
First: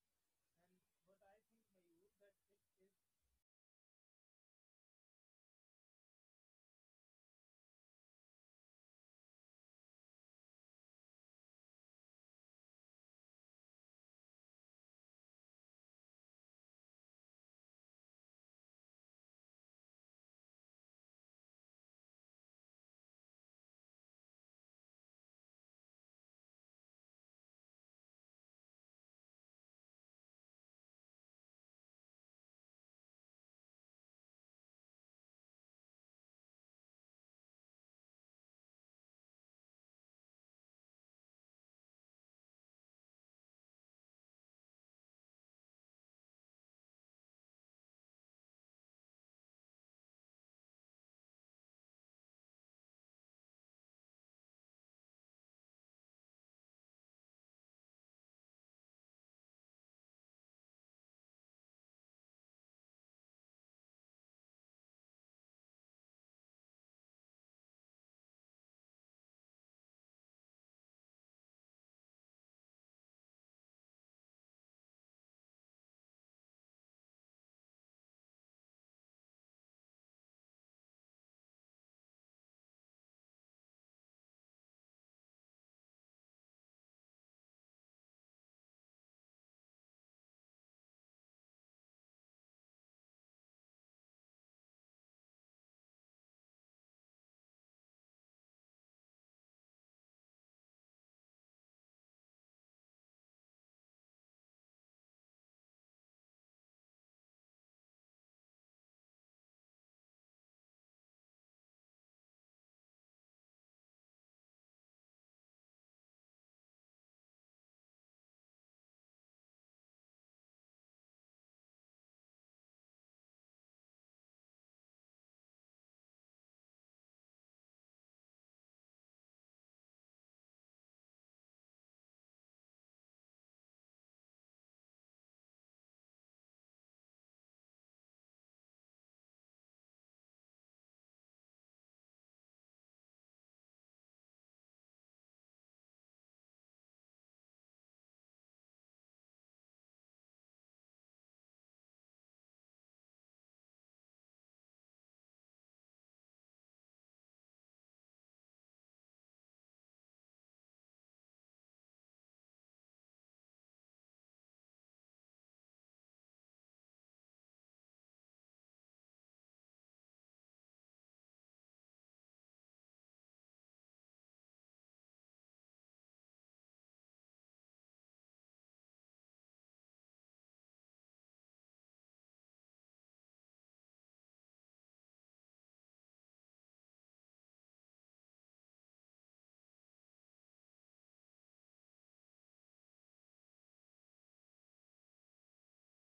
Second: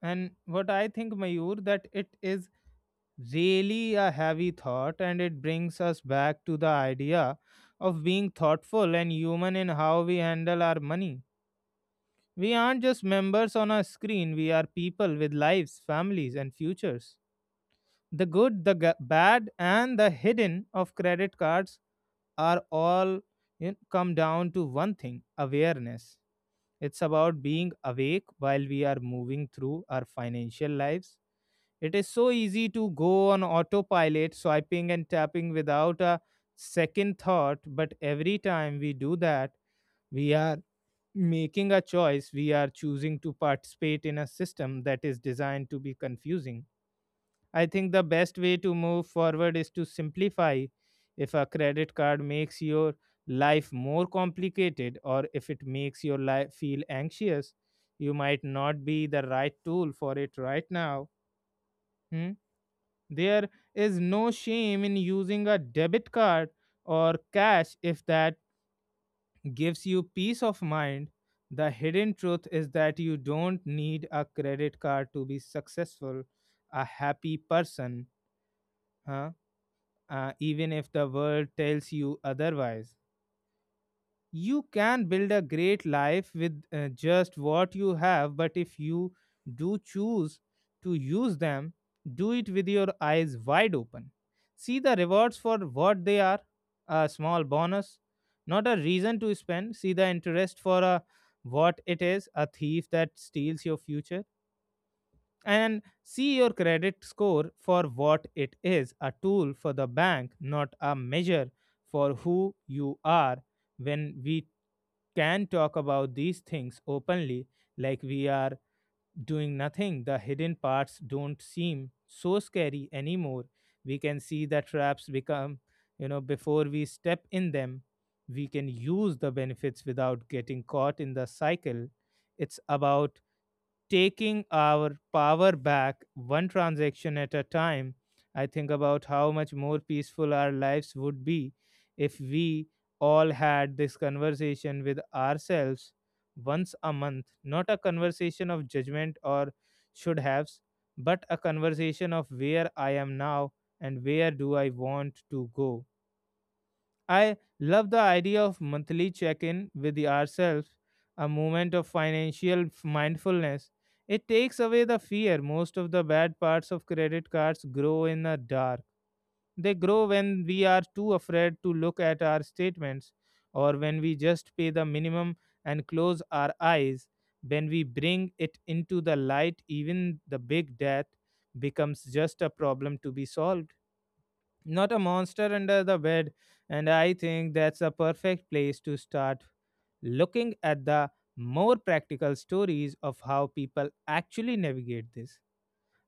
[SPEAKER 1] And what I think, Mayur, that it is really a heavy thought, and it brings us back to the idea of being thoughtful and human in how we handle our money. We aren't just members on a screen, we are people with lives, families, and futures. The good, the bad, and the hidden of credit cards are all, come down to one thing: awareness. It's about being awake while we are moving through our financial lives. It is so easy to go on autopilot, swiping and tapping without a second thought, but every time we do that, we are making a choice, we are choosing to participate in a system that is designed to be confusing. I think the best way to move forward is to simplify. If a credit card makes your life more complicated, or if it makes your life feel anxious, you might not be the right tool for it right now. Hmm? There is no shame in using a debit card or cash if that gives you peace of mind. The hidden truth is that you don't need a credit card to be successful, a happy person, huh? Even if the world tells you otherwise, you can build a great life with just what you have. But if you do choose to use them, do it with your eyes wide open. See the rewards for what they are, a small bonus, not a reason to spend. See the interest for what it is, a thief that steals your future. And see your credit score for what it is, a tool for the bank, not a measure for who you are. When we can talk about these things openly, like we are doing nothing, the hidden parts don't seem so scary anymore. We can see the traps become, before we step in them. We can use the benefits without getting caught in the cycle. It's about taking our power back one transaction at a time. I think about how much more peaceful our lives would be if we all had this conversation with ourselves once a month. Not a conversation of judgment or should haves, but a conversation of where I am now and where do I want to go. I love the idea of monthly check-in with the ourselves, a moment of financial mindfulness. It takes away the fear. Most of the bad parts of credit cards grow in the dark. They grow when we are too afraid to look at our statements, or when we just pay the minimum and close our eyes. When we bring it into the light, even the big debt becomes just a problem to be solved, not a monster under the bed. And I think that's a perfect place to start, looking at the more practical stories of how people actually navigate this.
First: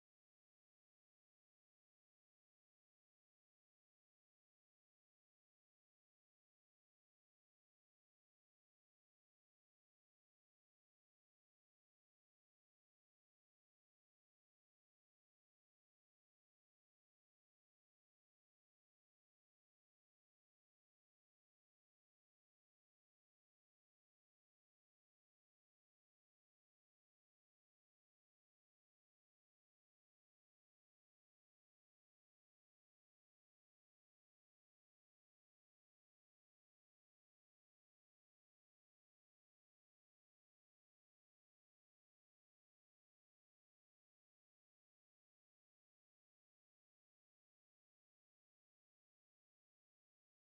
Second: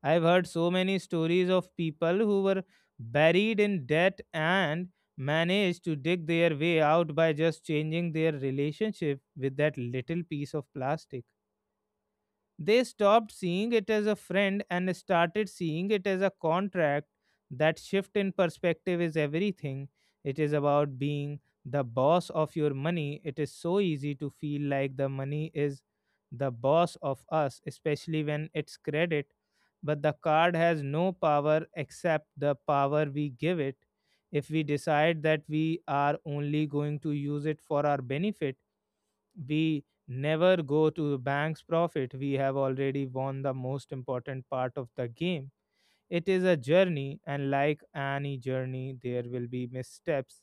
[SPEAKER 1] I've heard so many stories of people who were buried in debt and managed to dig their way out by just changing their relationship with that little piece of plastic. They stopped seeing it as a friend and started seeing it as a contract. That shift in perspective is everything. It is about being the boss of your money. It is so easy to feel like the money is the boss of us, especially when it's credit. But the card has no power except the power we give it. If we decide that we are only going to use it for our benefit, we never go to the bank's profit, we have already won the most important part of the game. It is a journey, and like any journey, there will be missteps.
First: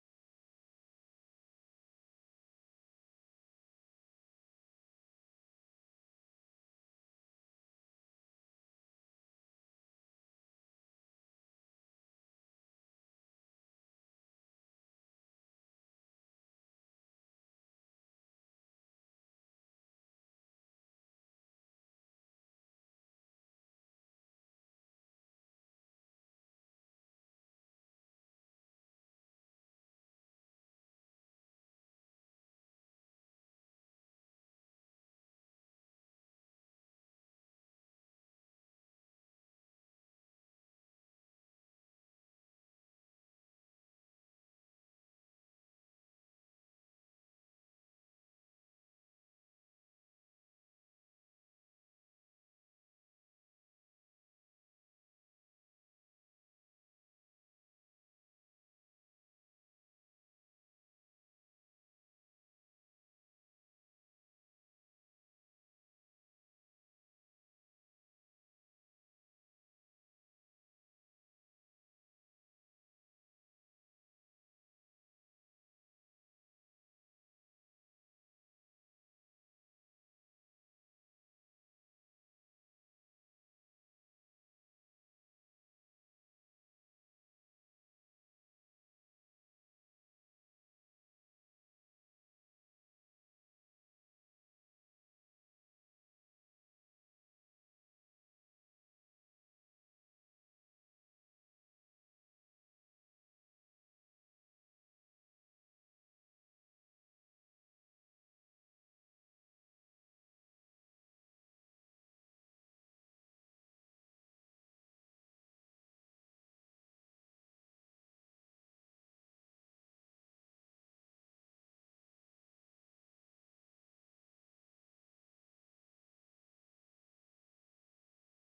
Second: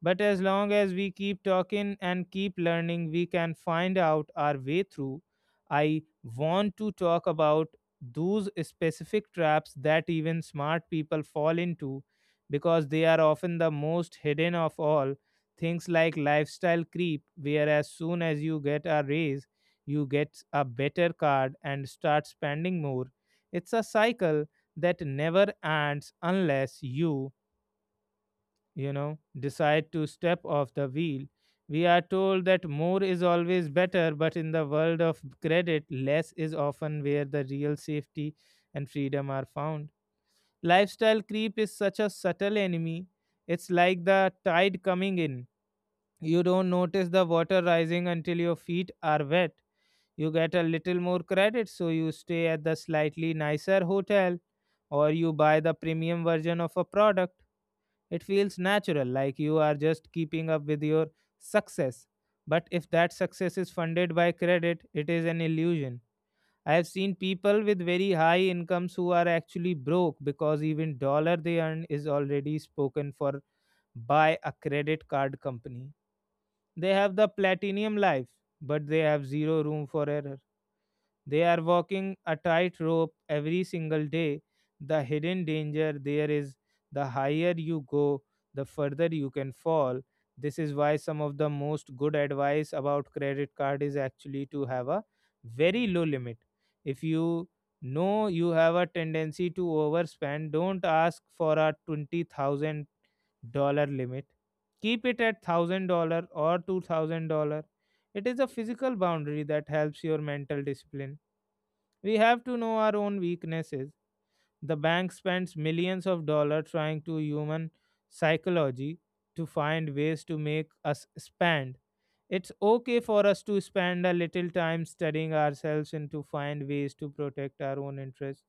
[SPEAKER 1] But as long as we keep talking and keep learning, we can find out our way through. I want to talk about those specific traps that even smart people fall into because they are often the most hidden of all. Things like lifestyle creep, where as soon as you get a raise, you get a better card and start spending more. It's a cycle that never ends unless you, decide to step off the wheel. We are told that more is always better, but in the world of credit, less is often where the real safety and freedom are found. Lifestyle creep is such a subtle enemy. It's like the tide coming in. You don't notice the water rising until your feet are wet. You get a little more credit, so you stay at the slightly nicer hotel or you buy the premium version of a product. It feels natural, like you are just keeping up with your success. But if that success is funded by credit, it is an illusion. I have seen people with very high incomes who are actually broke because even dollar they earn is already spoken for by a credit card company. They have the platinum life, but they have zero room for error. They are walking a tightrope every single day. The hidden danger there is the higher you go, the further you can fall. This is why some of the most good advice about credit card is actually to have a very low limit. If you know you have a tendency to overspend, don't ask for a $20,000 limit. Keep it at $1,000 or $2,000. It is a physical boundary that helps your mental discipline. We have to know our own weaknesses. The bank spends millions of dollars trying to human psychology to find ways to make us spend. It's okay for us to spend a little time studying ourselves and to find ways to protect our own interests.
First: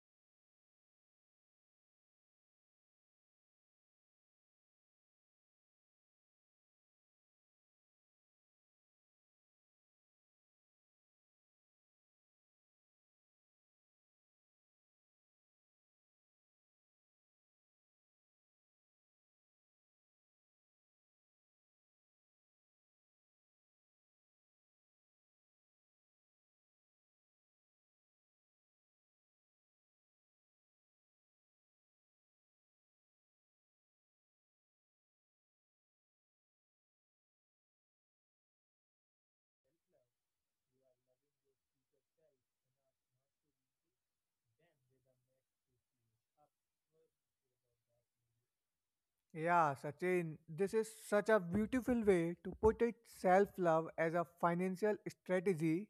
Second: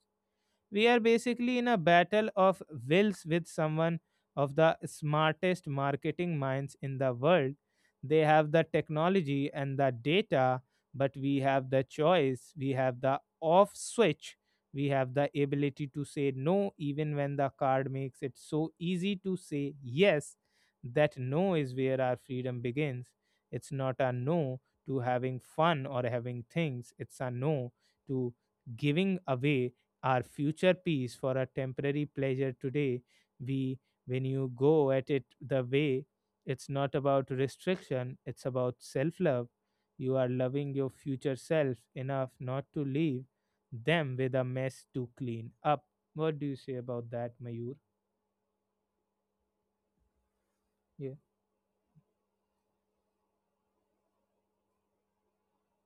[SPEAKER 1] We are basically in a battle of wills with someone of the smartest marketing minds in the world. They have the technology and the data, but we have the choice, we have the off switch, we have the ability to say no, even when the card makes it so easy to say yes. That no is where our freedom begins. It's not a no to having fun or having things, it's a no to giving away our future peace for a temporary pleasure today. We, when you go at it the way, it's not about restriction, it's about self love. You are loving your future self enough not to leave them with a mess to clean up. What do you say about that, Mayur?
[SPEAKER 2] Yeah, Sachin, this is
[SPEAKER 1] Yeah,
[SPEAKER 2] such a beautiful way to put it. Self love as a financial strategy.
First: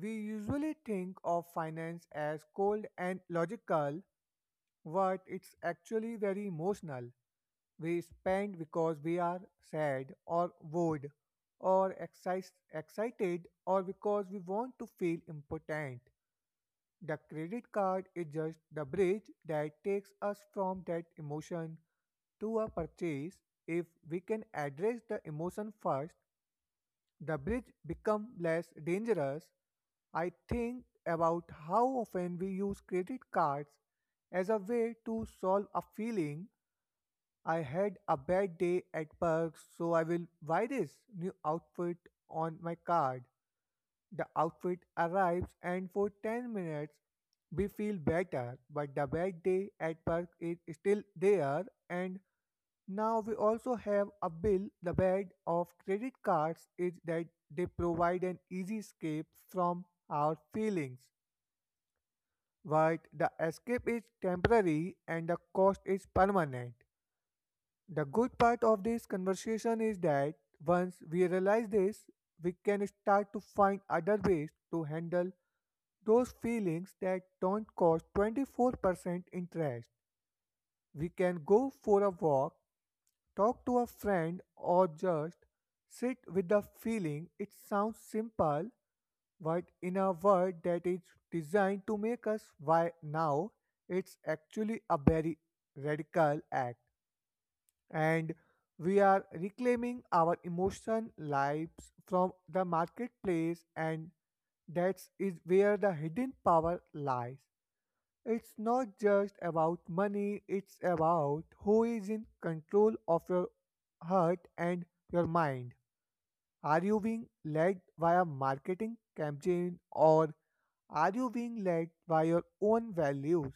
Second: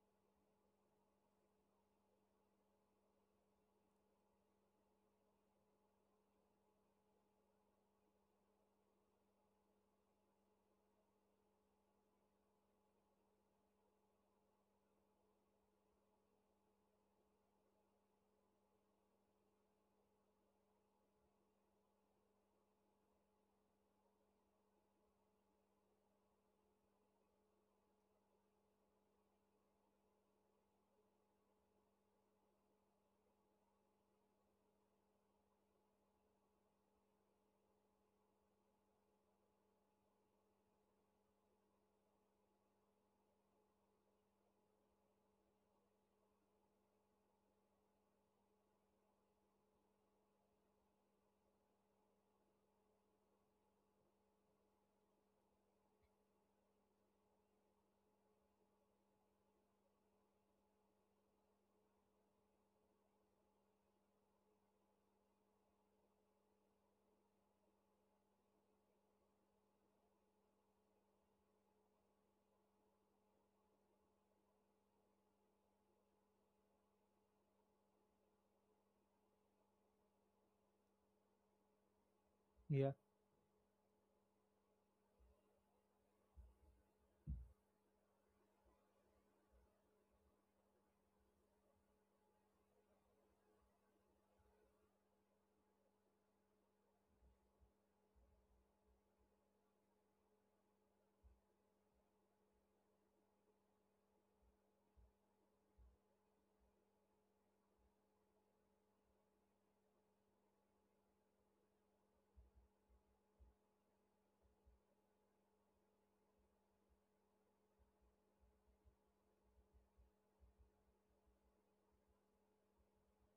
[SPEAKER 2] We usually think of finance as cold and logical, but it's actually very emotional. We spend because we are sad or bored or excited, or because we want to feel important. The credit card is just the bridge that takes us from that emotion to a purchase. If we can address the emotion first, the bridge becomes less dangerous. I think about how often we use credit cards as a way to solve a feeling. I had a bad day at work, so I will buy this new outfit on my card. The outfit arrives, and for 10 minutes we feel better, but the bad day at work is still there. And now we also have a bill. The bad of credit cards is that they provide an easy escape from our feelings, but the escape is temporary and the cost is permanent. The good part of this conversation is that once we realize this, we can start to find other ways to handle those feelings that don't cost 24% interest. We can go for a walk,
[SPEAKER 1] yeah,
[SPEAKER 2] talk to a friend, or just sit with the feeling. It sounds simple, but in a world that is designed to make us why now, it's actually a very radical act. And we are reclaiming our emotional lives from the marketplace, and that is where the hidden power lies. It's not just about money, it's about who is in control of your heart and your mind. Are you being led by a marketing campaign, or are you being led by your own values?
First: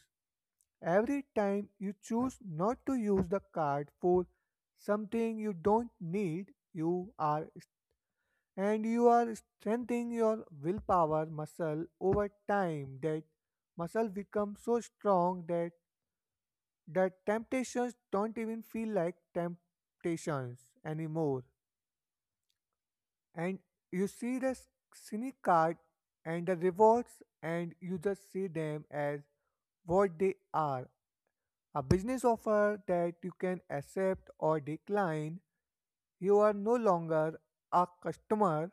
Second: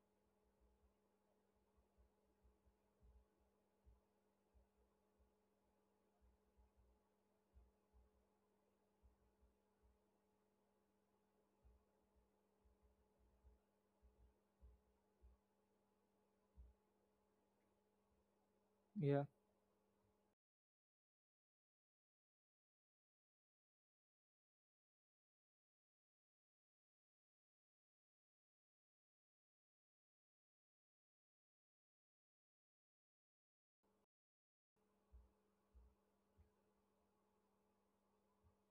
[SPEAKER 2] Every time you choose not to use the card for something you don't need, you are, and you are strengthening your willpower muscle over time. That muscle becomes so strong that the temptations don't even feel like
[SPEAKER 1] yeah,
[SPEAKER 2] temptations anymore. And you see the cynic card and the rewards, and you just see them as what they are, a business offer that you can accept or decline. You are no longer a customer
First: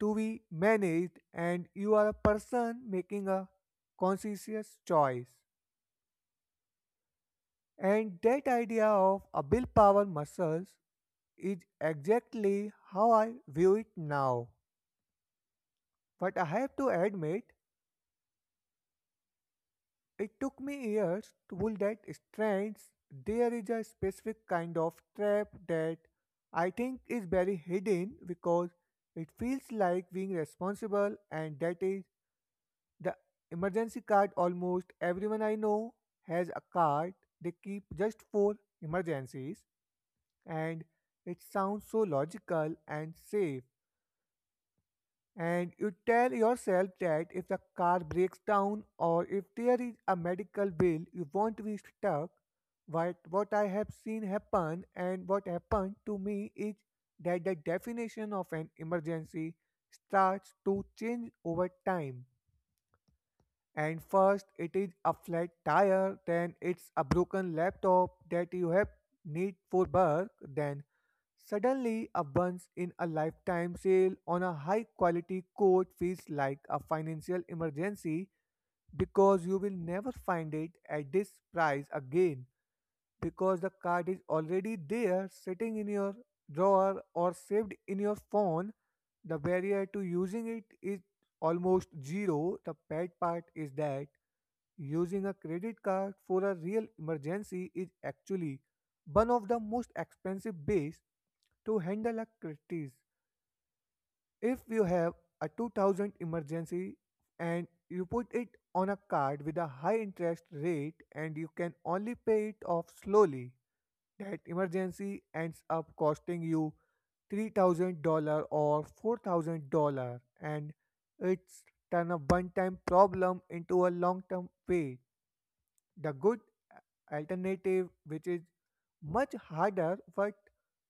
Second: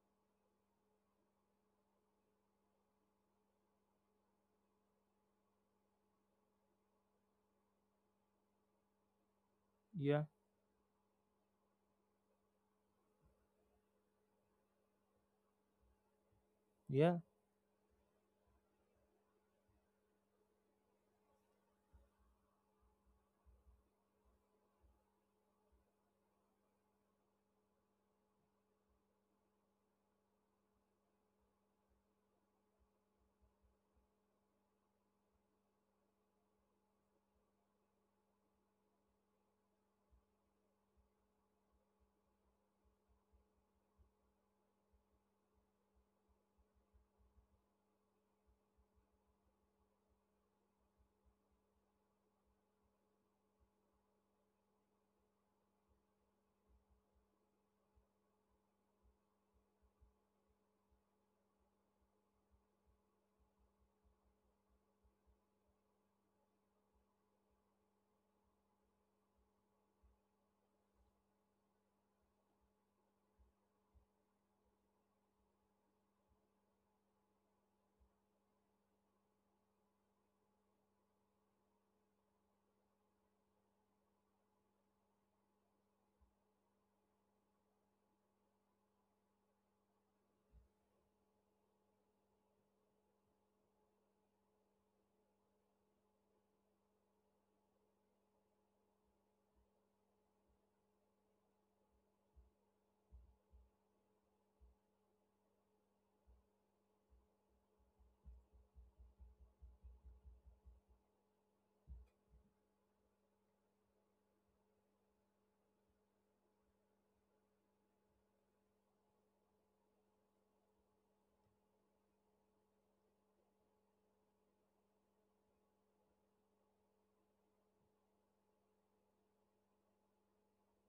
[SPEAKER 2] to be managed, and you are a person making a conscious choice. And that idea of a willpower
[SPEAKER 1] yeah,
[SPEAKER 2] muscles is exactly how I view it now. But I have to
[SPEAKER 1] yeah,
[SPEAKER 2] admit, it took me years to pull that strands. There is a specific kind of trap that I think is very hidden because it feels like being responsible, and that is the emergency card. Almost everyone I know has a card they keep just for emergencies, and it sounds so logical and safe, and you tell yourself that if the car breaks down or if there is a medical bill, you won't be stuck. What I have seen happen and what happened to me is that the definition of an emergency starts to change over time. And first, it is a flat tire, then it's a broken laptop that you have need for work, then suddenly, a once in a lifetime sale on a high quality coat feels like a financial emergency because you will never find it at this price again, because the card is already there sitting in your drawer or saved in your phone. The barrier to using it is almost zero. The bad part is that using a credit card for a real emergency is actually one of the most expensive ways to handle a crisis. If you have a 2000 emergency and you put it on a card with a high interest rate and you can only pay it off slowly, that emergency ends up costing you $3,000 or $4,000, and it's turn a one-time problem into a long-term way. The good alternative, which is much harder but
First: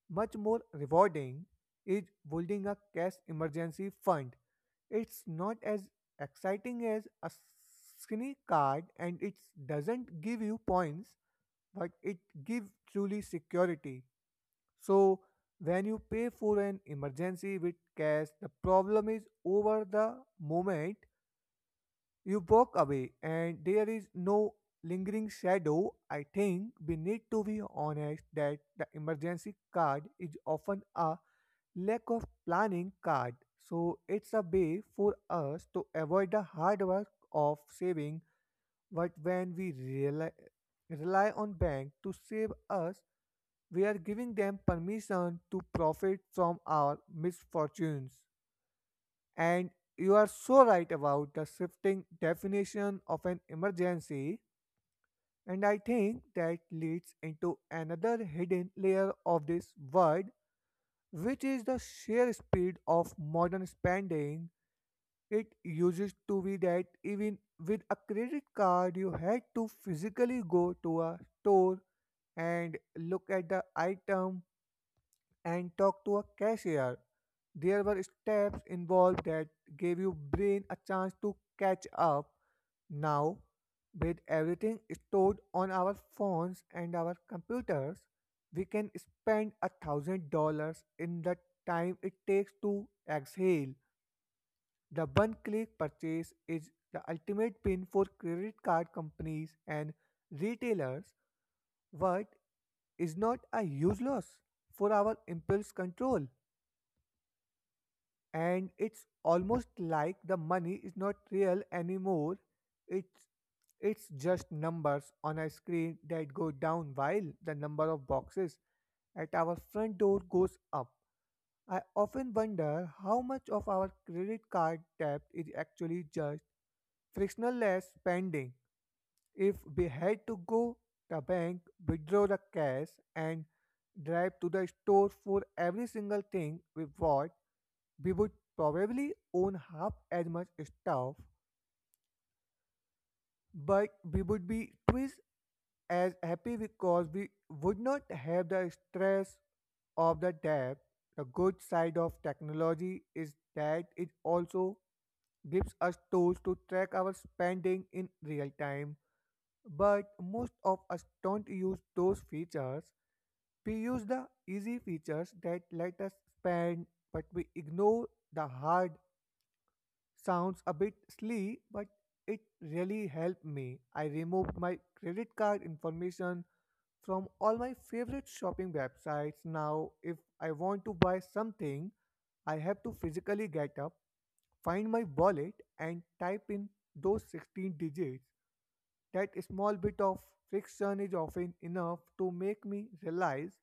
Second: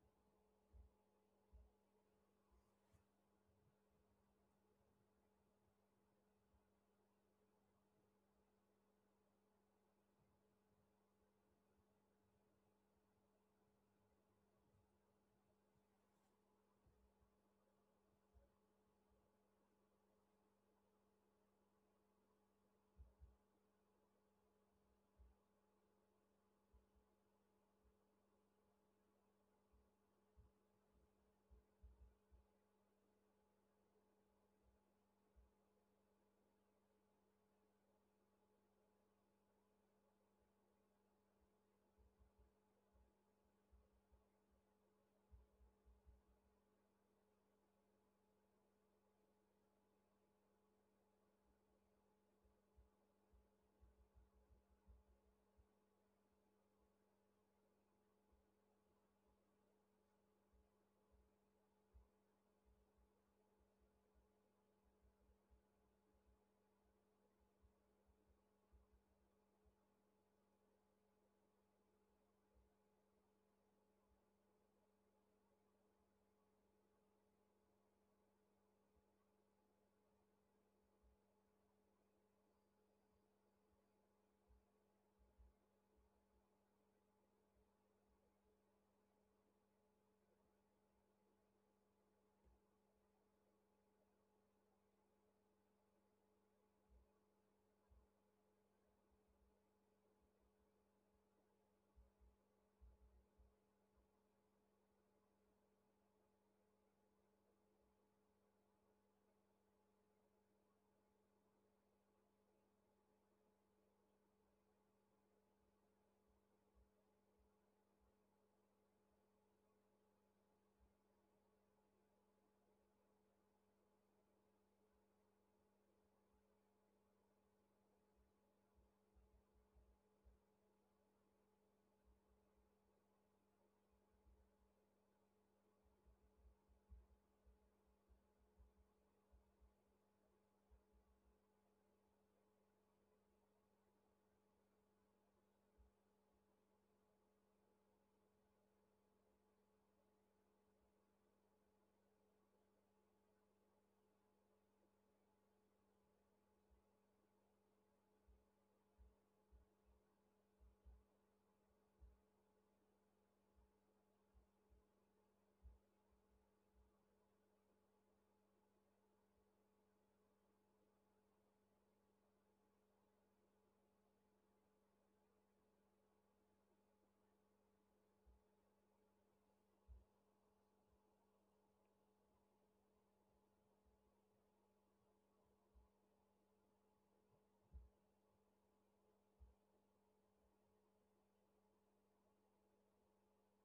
[SPEAKER 2] much more rewarding, is building a cash emergency fund. It's not as exciting as a skinny card and it doesn't give you points, but it gives truly security. So, when you pay for an emergency with cash, the problem is over the moment you walk away, and there is no lingering shadow. I think we need to be honest that the emergency card is often a lack of planning card. So it's a way for us to avoid the hard work of saving. But when we rely on bank to save us, we are giving them permission to profit from our misfortunes. And you are so right about the shifting definition of an emergency. And I think that leads into another hidden layer of this word, which is the sheer speed of modern spending. It used to be that even with a credit card, you had to physically go to a store and look at the item and talk to a cashier. There were steps involved that gave your brain a chance to catch up. Now, with everything stored on our phones and our computers, we can spend $1,000 in the time it takes to exhale. The one click purchase is the ultimate win for credit card companies and retailers, but is not a huge loss for our impulse control. And it's almost like the money is not real anymore. It's it's just numbers on a screen that go down while the number of boxes at our front door goes up. I often wonder how much of our credit card debt is actually just frictionless spending. If we had to go the bank, withdraw the cash and drive to the store for every single thing we bought, we would probably own half as much stuff, but we would be twice as happy because we would not have the stress of the debt. The good side of technology is that it also gives us tools to track our spending in real time, but most of us don't use those features. We use the easy features that let us spend, but we ignore the hard. Sounds a bit silly, but it really helped me. I removed my credit card information from all my favorite shopping websites. Now, if I want to buy something, I have to physically get up, find my wallet, and type in those 16 digits. That small bit of friction is often enough to make me realize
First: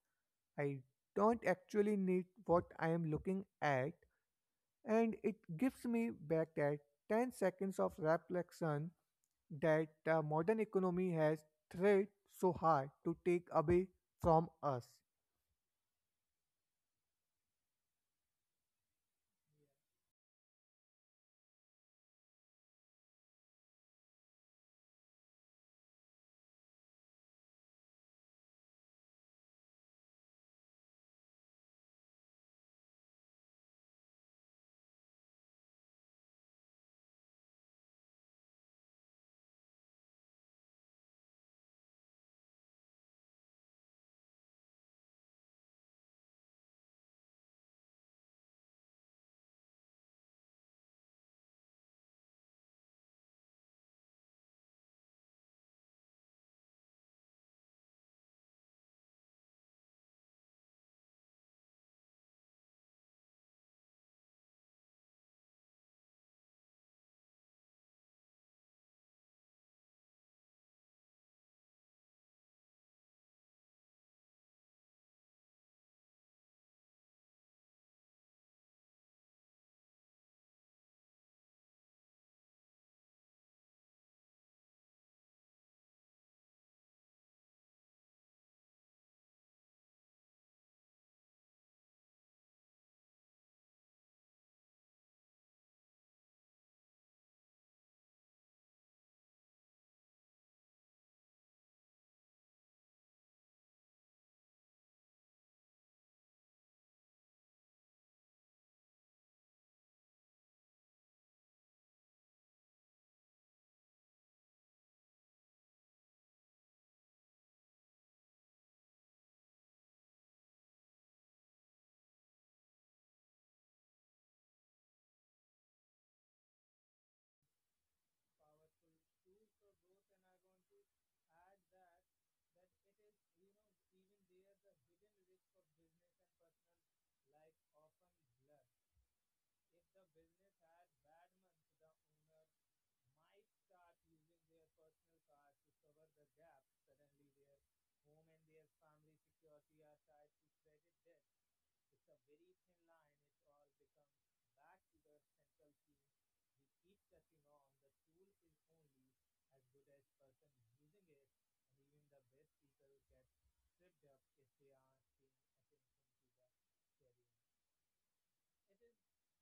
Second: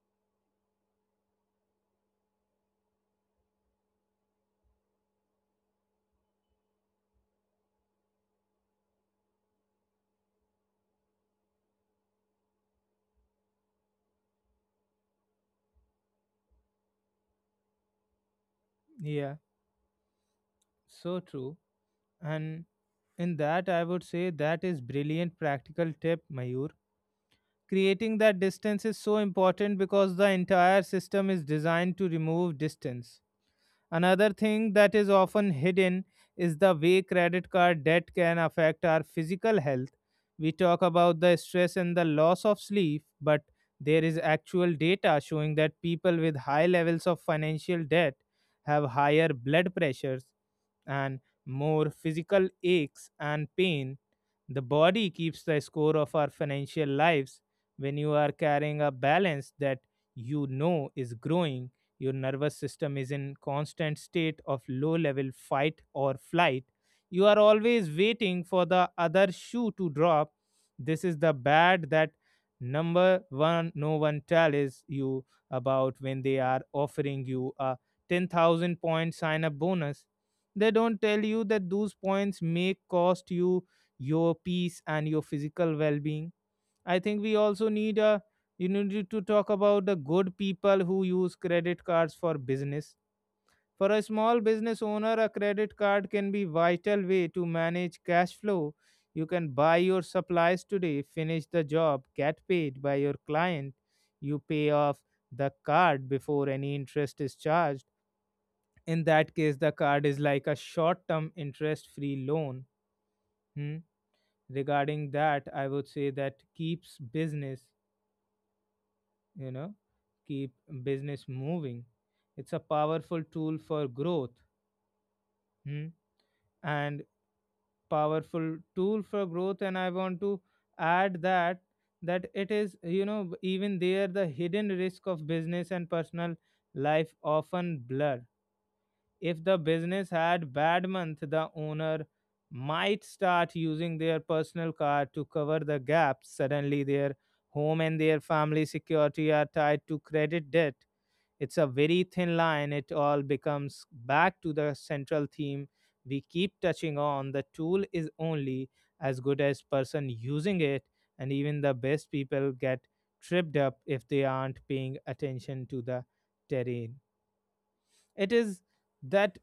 [SPEAKER 2] I don't actually need what I am looking at, and it gives me back that 10 seconds of reflection that the modern economy has tried so hard to take away from us.
[SPEAKER 1] yeah. So true. And in that, I would say that is brilliant practical tip, Mayur. Creating that distance is so important because the entire system is designed to remove distance. Another thing that is often hidden is the way credit card debt can affect our physical health. We talk about the stress and the loss of sleep, but there is actual data showing that people with high levels of financial debt have higher blood pressures and more physical aches and pain. The body keeps the score of our financial lives. When you are carrying a balance that you know is growing, your nervous system is in constant state of low level fight or flight. You are always waiting for the other shoe to drop. This is the bad that number one no one tells you about when they are offering you a 10,000 point sign up bonus. They don't tell you that those points may cost you your peace and your physical well-being. I think we also need a, you need to talk about the good people who use credit cards for business. For a small business owner a credit card can be vital way to manage cash flow. You can buy your supplies today, finish the job, get paid by your client, you pay off the card before any interest is charged. In that case the card is like a short term interest free loan. Hmm, regarding that I would say that keeps business, you know keep business moving. It's a powerful tool for growth. Hmm, and powerful tool for growth, and I want to add that that it is, even there the hidden risk of business and personal life often blur. If the business had bad month, the owner might start using their personal car to cover the gap. Suddenly their home and their family security are tied to credit debt. It's a very thin line. It all becomes back to the central theme we keep touching on. The tool is only as good as person using it, and even the best people get tripped up if they aren't paying attention to the terrain. It is that,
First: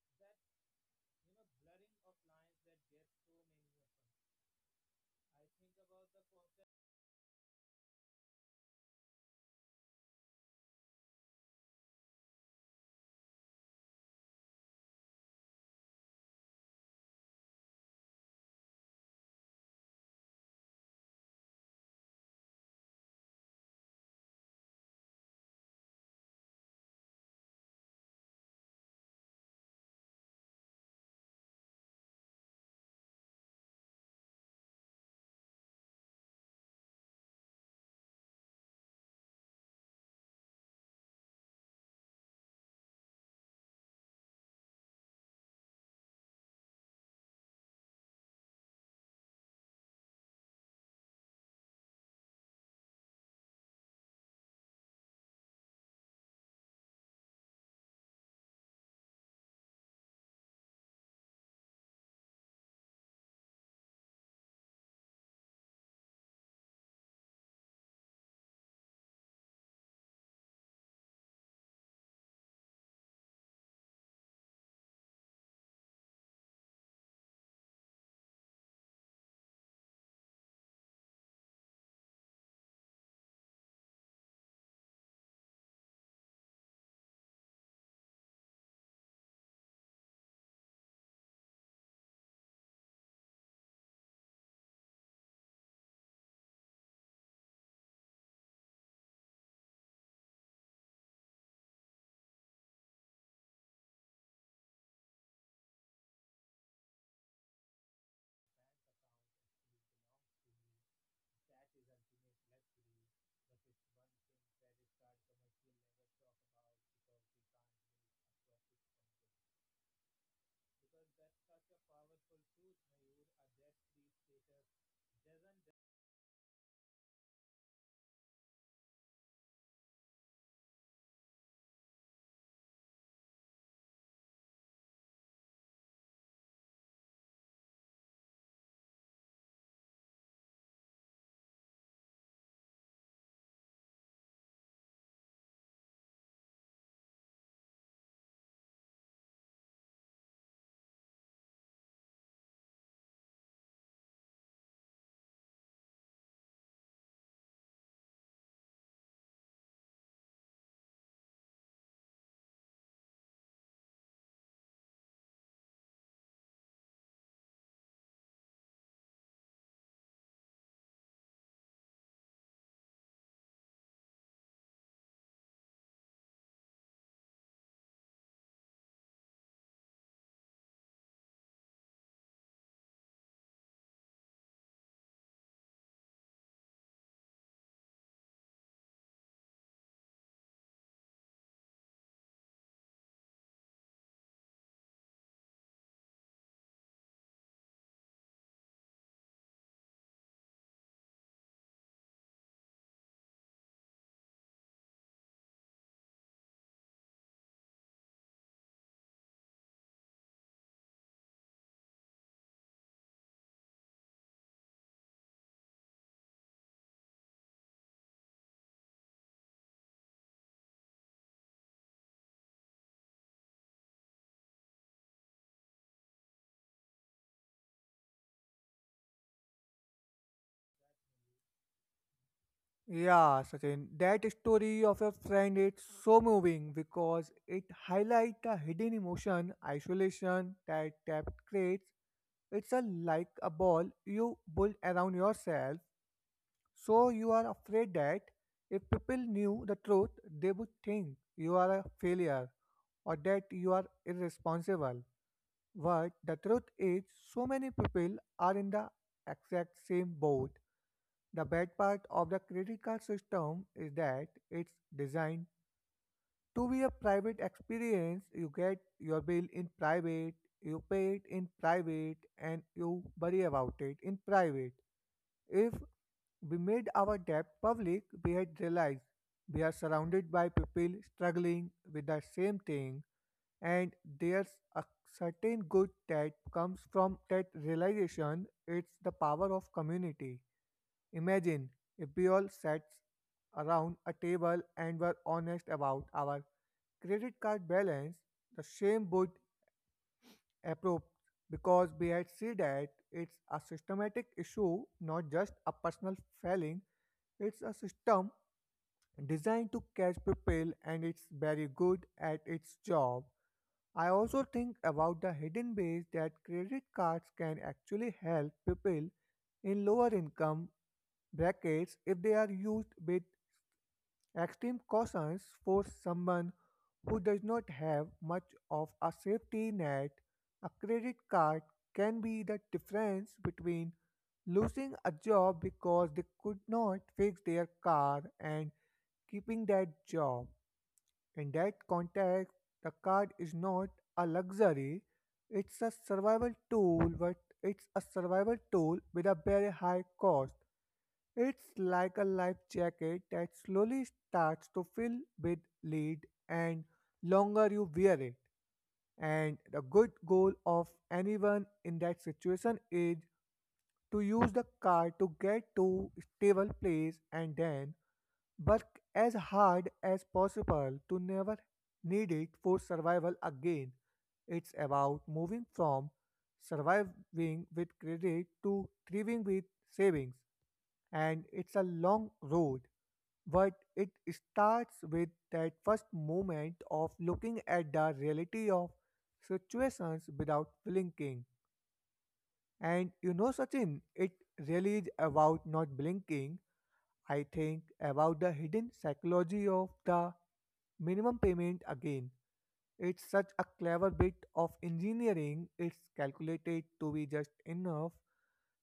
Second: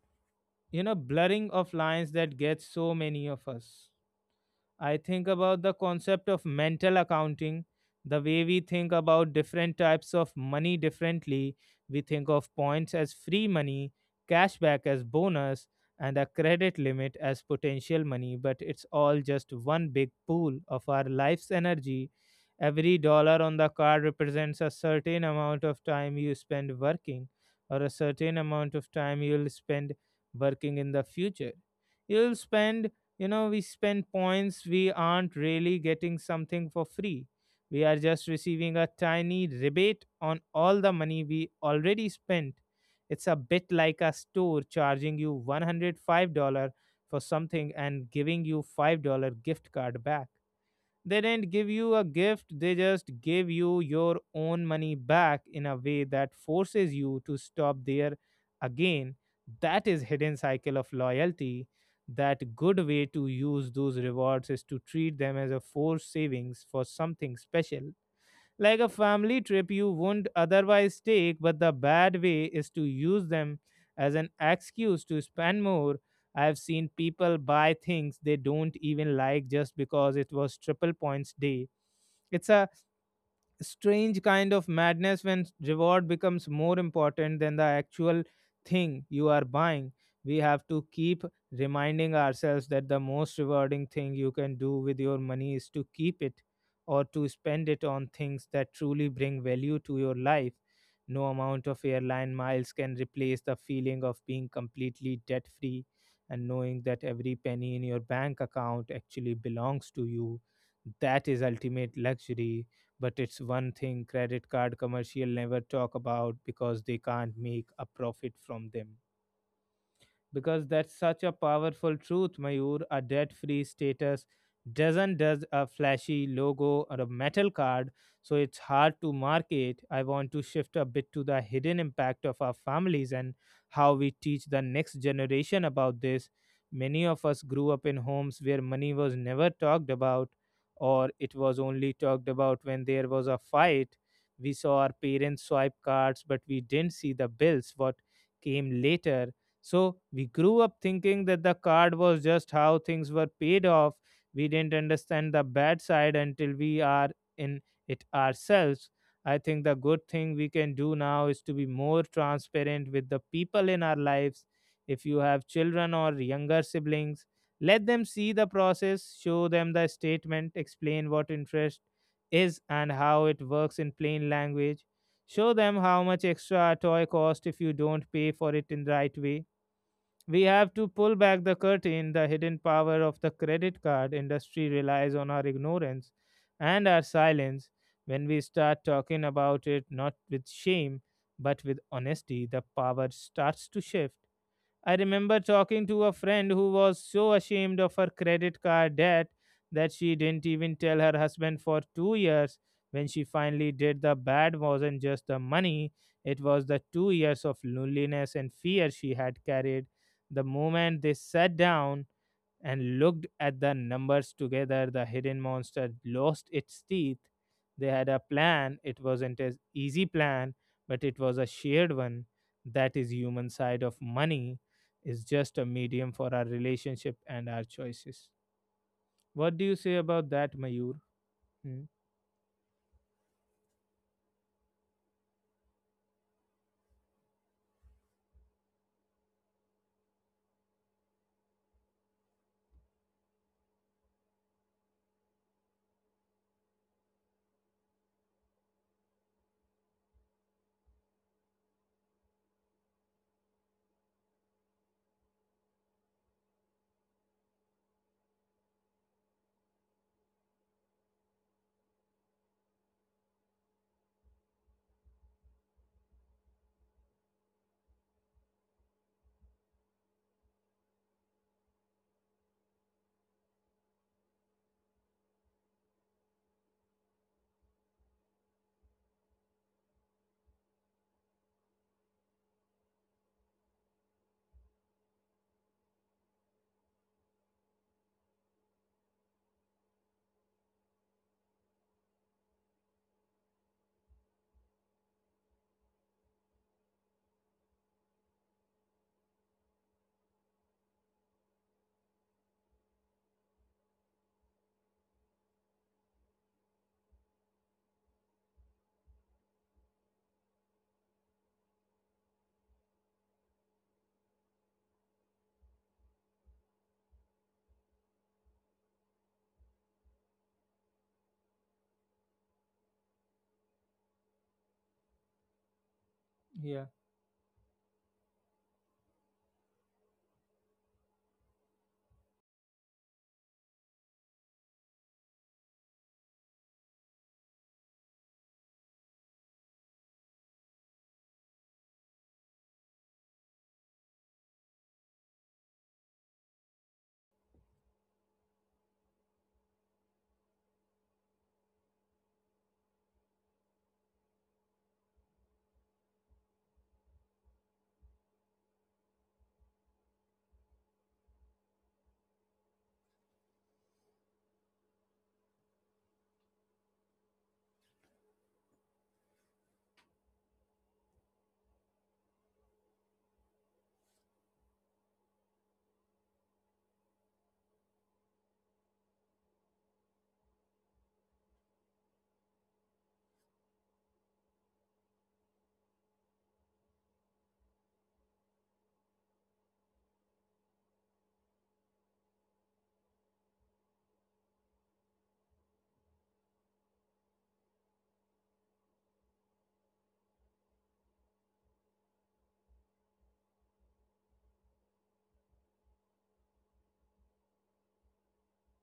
[SPEAKER 1] blurring of lines that gets so many of us. I think about the concept of mental accounting, the way we think about different types of money differently. We think of points as free money, cashback as bonus, and a credit limit as potential money, but it's all just one big pool of our life's energy. Every dollar on the card represents a certain amount of time you spend working, or a certain amount of time you'll spend working in the future. You'll spend. We spend points, we aren't really getting something for free, we are just receiving a tiny rebate on all the money we already spent. It's a bit like a store charging you $105 for something and giving you $5 gift card back. They didn't give you a gift, they just gave you your own money back in a way that forces you to stop there again. That is hidden cycle of loyalty. That good way to use those rewards is to treat them as a forced savings for something special, like a family trip you wouldn't otherwise take, but the bad way is to use them as an excuse to spend more. I've seen people buy things they don't even like just because it was triple points day. It's a strange kind of madness when reward becomes more important than the actual thing you are buying. We have to keep reminding ourselves that the most rewarding thing you can do with your money is to keep it, or to spend it on things that truly bring value to your life. No amount of airline miles can replace the feeling of being completely debt free and knowing that every penny in your bank account actually belongs to you. That is ultimate luxury, but it's one thing credit card commercial never talk about because they can't make a profit from them. Because that's such a powerful truth, Mayur. A debt free status doesn't does a flashy logo or a metal card, so it's hard to market. I want to shift a bit to the hidden impact of our families and how we teach the next generation about this. Many of us grew up in homes where money was never talked about, or it was only talked about when there was a fight. We saw our parents swipe cards, but we didn't see the bills, what came later, so we grew up thinking that the card was just how things were paid off. We didn't understand the bad side until we are in it ourselves. I think the good thing we can do now is to be more transparent with the people in our lives. If you have children or younger siblings, let them see the process, show them the statement, explain what interest is and how it works in plain language. Show them how much extra a toy cost if you don't pay for it in the right way. We have to pull back the curtain. The hidden power of the credit card industry relies on our ignorance and our silence. When we start talking about it, not with shame, but with honesty, the power starts to shift. I remember talking to a friend who was so ashamed of her credit card debt that she didn't even tell her husband for 2 years. When she finally did, the bad wasn't just the money, it was the 2 years of loneliness and fear she had carried. The moment they sat down, and looked at the numbers together. The hidden monster lost its teeth. They had a plan. It wasn't an easy plan, but it was a shared one. That is human side of money is just a medium for our relationship and our choices. What do you say about that, Mayur? Hmm?
[SPEAKER 2] Yeah, Sachin, that story of your friend is so moving because it highlights the hidden emotion, isolation that debt creates. It's a like a ball you build around yourself, so you are afraid that if people knew the truth, they would think you are a failure or that you are irresponsible. But the truth is, so many people are in the exact same boat. The bad part of the credit card system is that it's designed to be a private experience. You get your bill in private, you pay it in private, and you worry about it in private. If we made our debt public, we had realized we are surrounded by people struggling with the same thing, and there's a certain good that comes from that realization. It's the power of community. Imagine if we all sat around a table and were honest about our credit card balance, the shame would erupt because we had seen that it's a systematic issue, not just a personal failing. It's a system designed to catch people and it's very good at its job. I also think about the hidden ways that credit cards can actually help people in lower income brackets if they are used with extreme cautions for someone
[SPEAKER 1] yeah
[SPEAKER 2] who does not have much of a safety net. A credit card can be the difference between losing a job because they could not fix their car and keeping that job. In that context, the card is not a luxury, it's a survival tool, but it's a survival tool with a very high cost. It's like a life jacket that slowly starts to fill with lead and longer you wear it. And the good goal of anyone in that situation is to use the card to get to stable place and then work as hard as possible to never need it for survival again. It's about moving from surviving with credit to thriving with savings, and it's a long road. But it starts with that first moment of looking at the reality of situations without blinking. And you know, Sachin, it really is about not blinking. I think about the hidden psychology of the minimum payment again. It's such a clever bit of engineering. It's calculated to be just enough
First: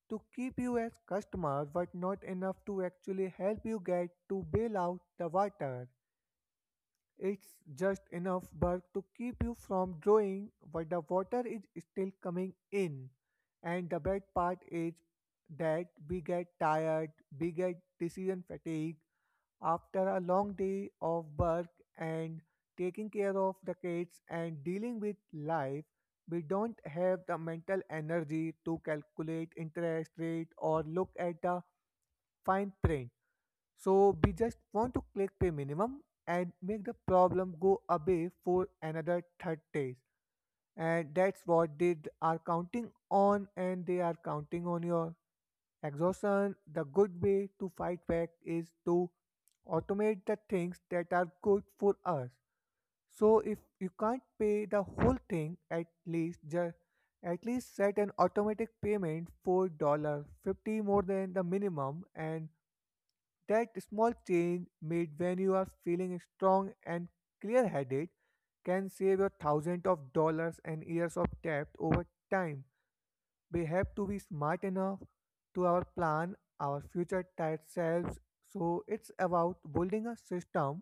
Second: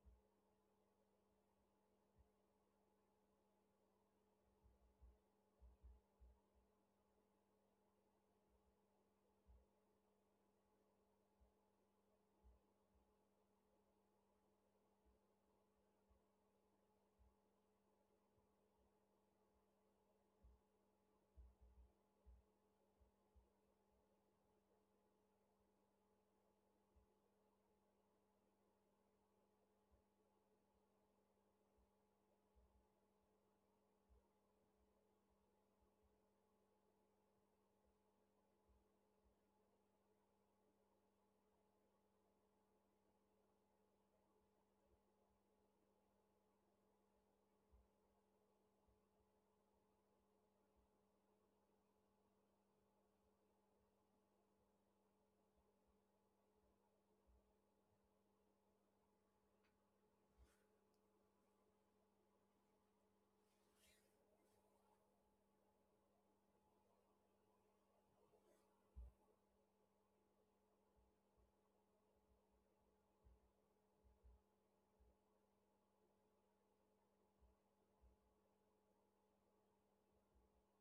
[SPEAKER 2] to keep you as customer but not enough to actually help you get to bail out the water. It's just enough but to keep you from drawing but the water is still coming in. And the bad part is that we get tired, we get decision fatigue after a long day of work and taking care of the kids and dealing with life. We don't have the mental energy to calculate interest rate or look at the fine print. So we just want to click pay minimum and make the problem go away for another 30 days, and that's what they are counting on, and they are counting on your exhaustion. The good way to fight back is to automate the things that are good for us. So if you can't pay the whole thing, at least set an automatic payment for dollar 50 more than the minimum, and that small change made when you are feeling strong and clear headed can save you thousands of dollars and years of debt over time. We have to be smart enough to our plan our future tired selves. So it's about building a system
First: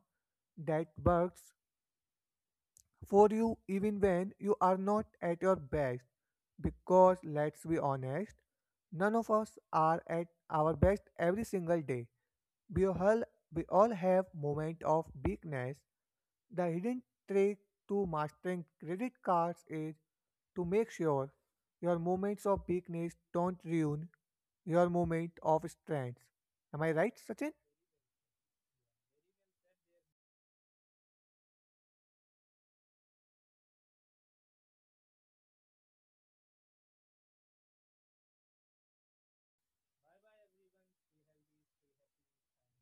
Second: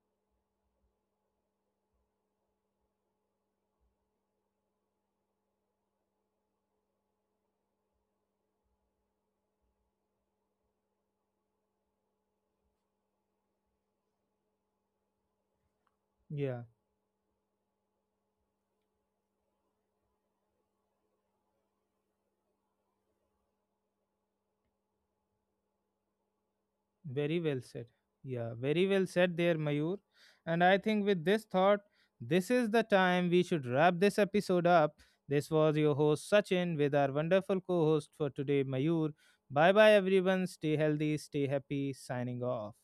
[SPEAKER 2] that works for you even when you are not at your best. Because let's be honest, none of us are at our best every single day. We all, we all have moments of weakness.
[SPEAKER 1] yeah.
[SPEAKER 2] The hidden trick to mastering credit cards is to make sure your moments of weakness don't ruin your moment of strength. Am I right,
[SPEAKER 1] Very
[SPEAKER 2] Sachin?
[SPEAKER 1] well said. Yeah, very well said there, Mayur. And I think with this thought, this is the time we should wrap this episode up. This was your host Sachin with our wonderful co host for today, Mayur. Bye bye, everyone. Stay healthy, stay happy. Signing off.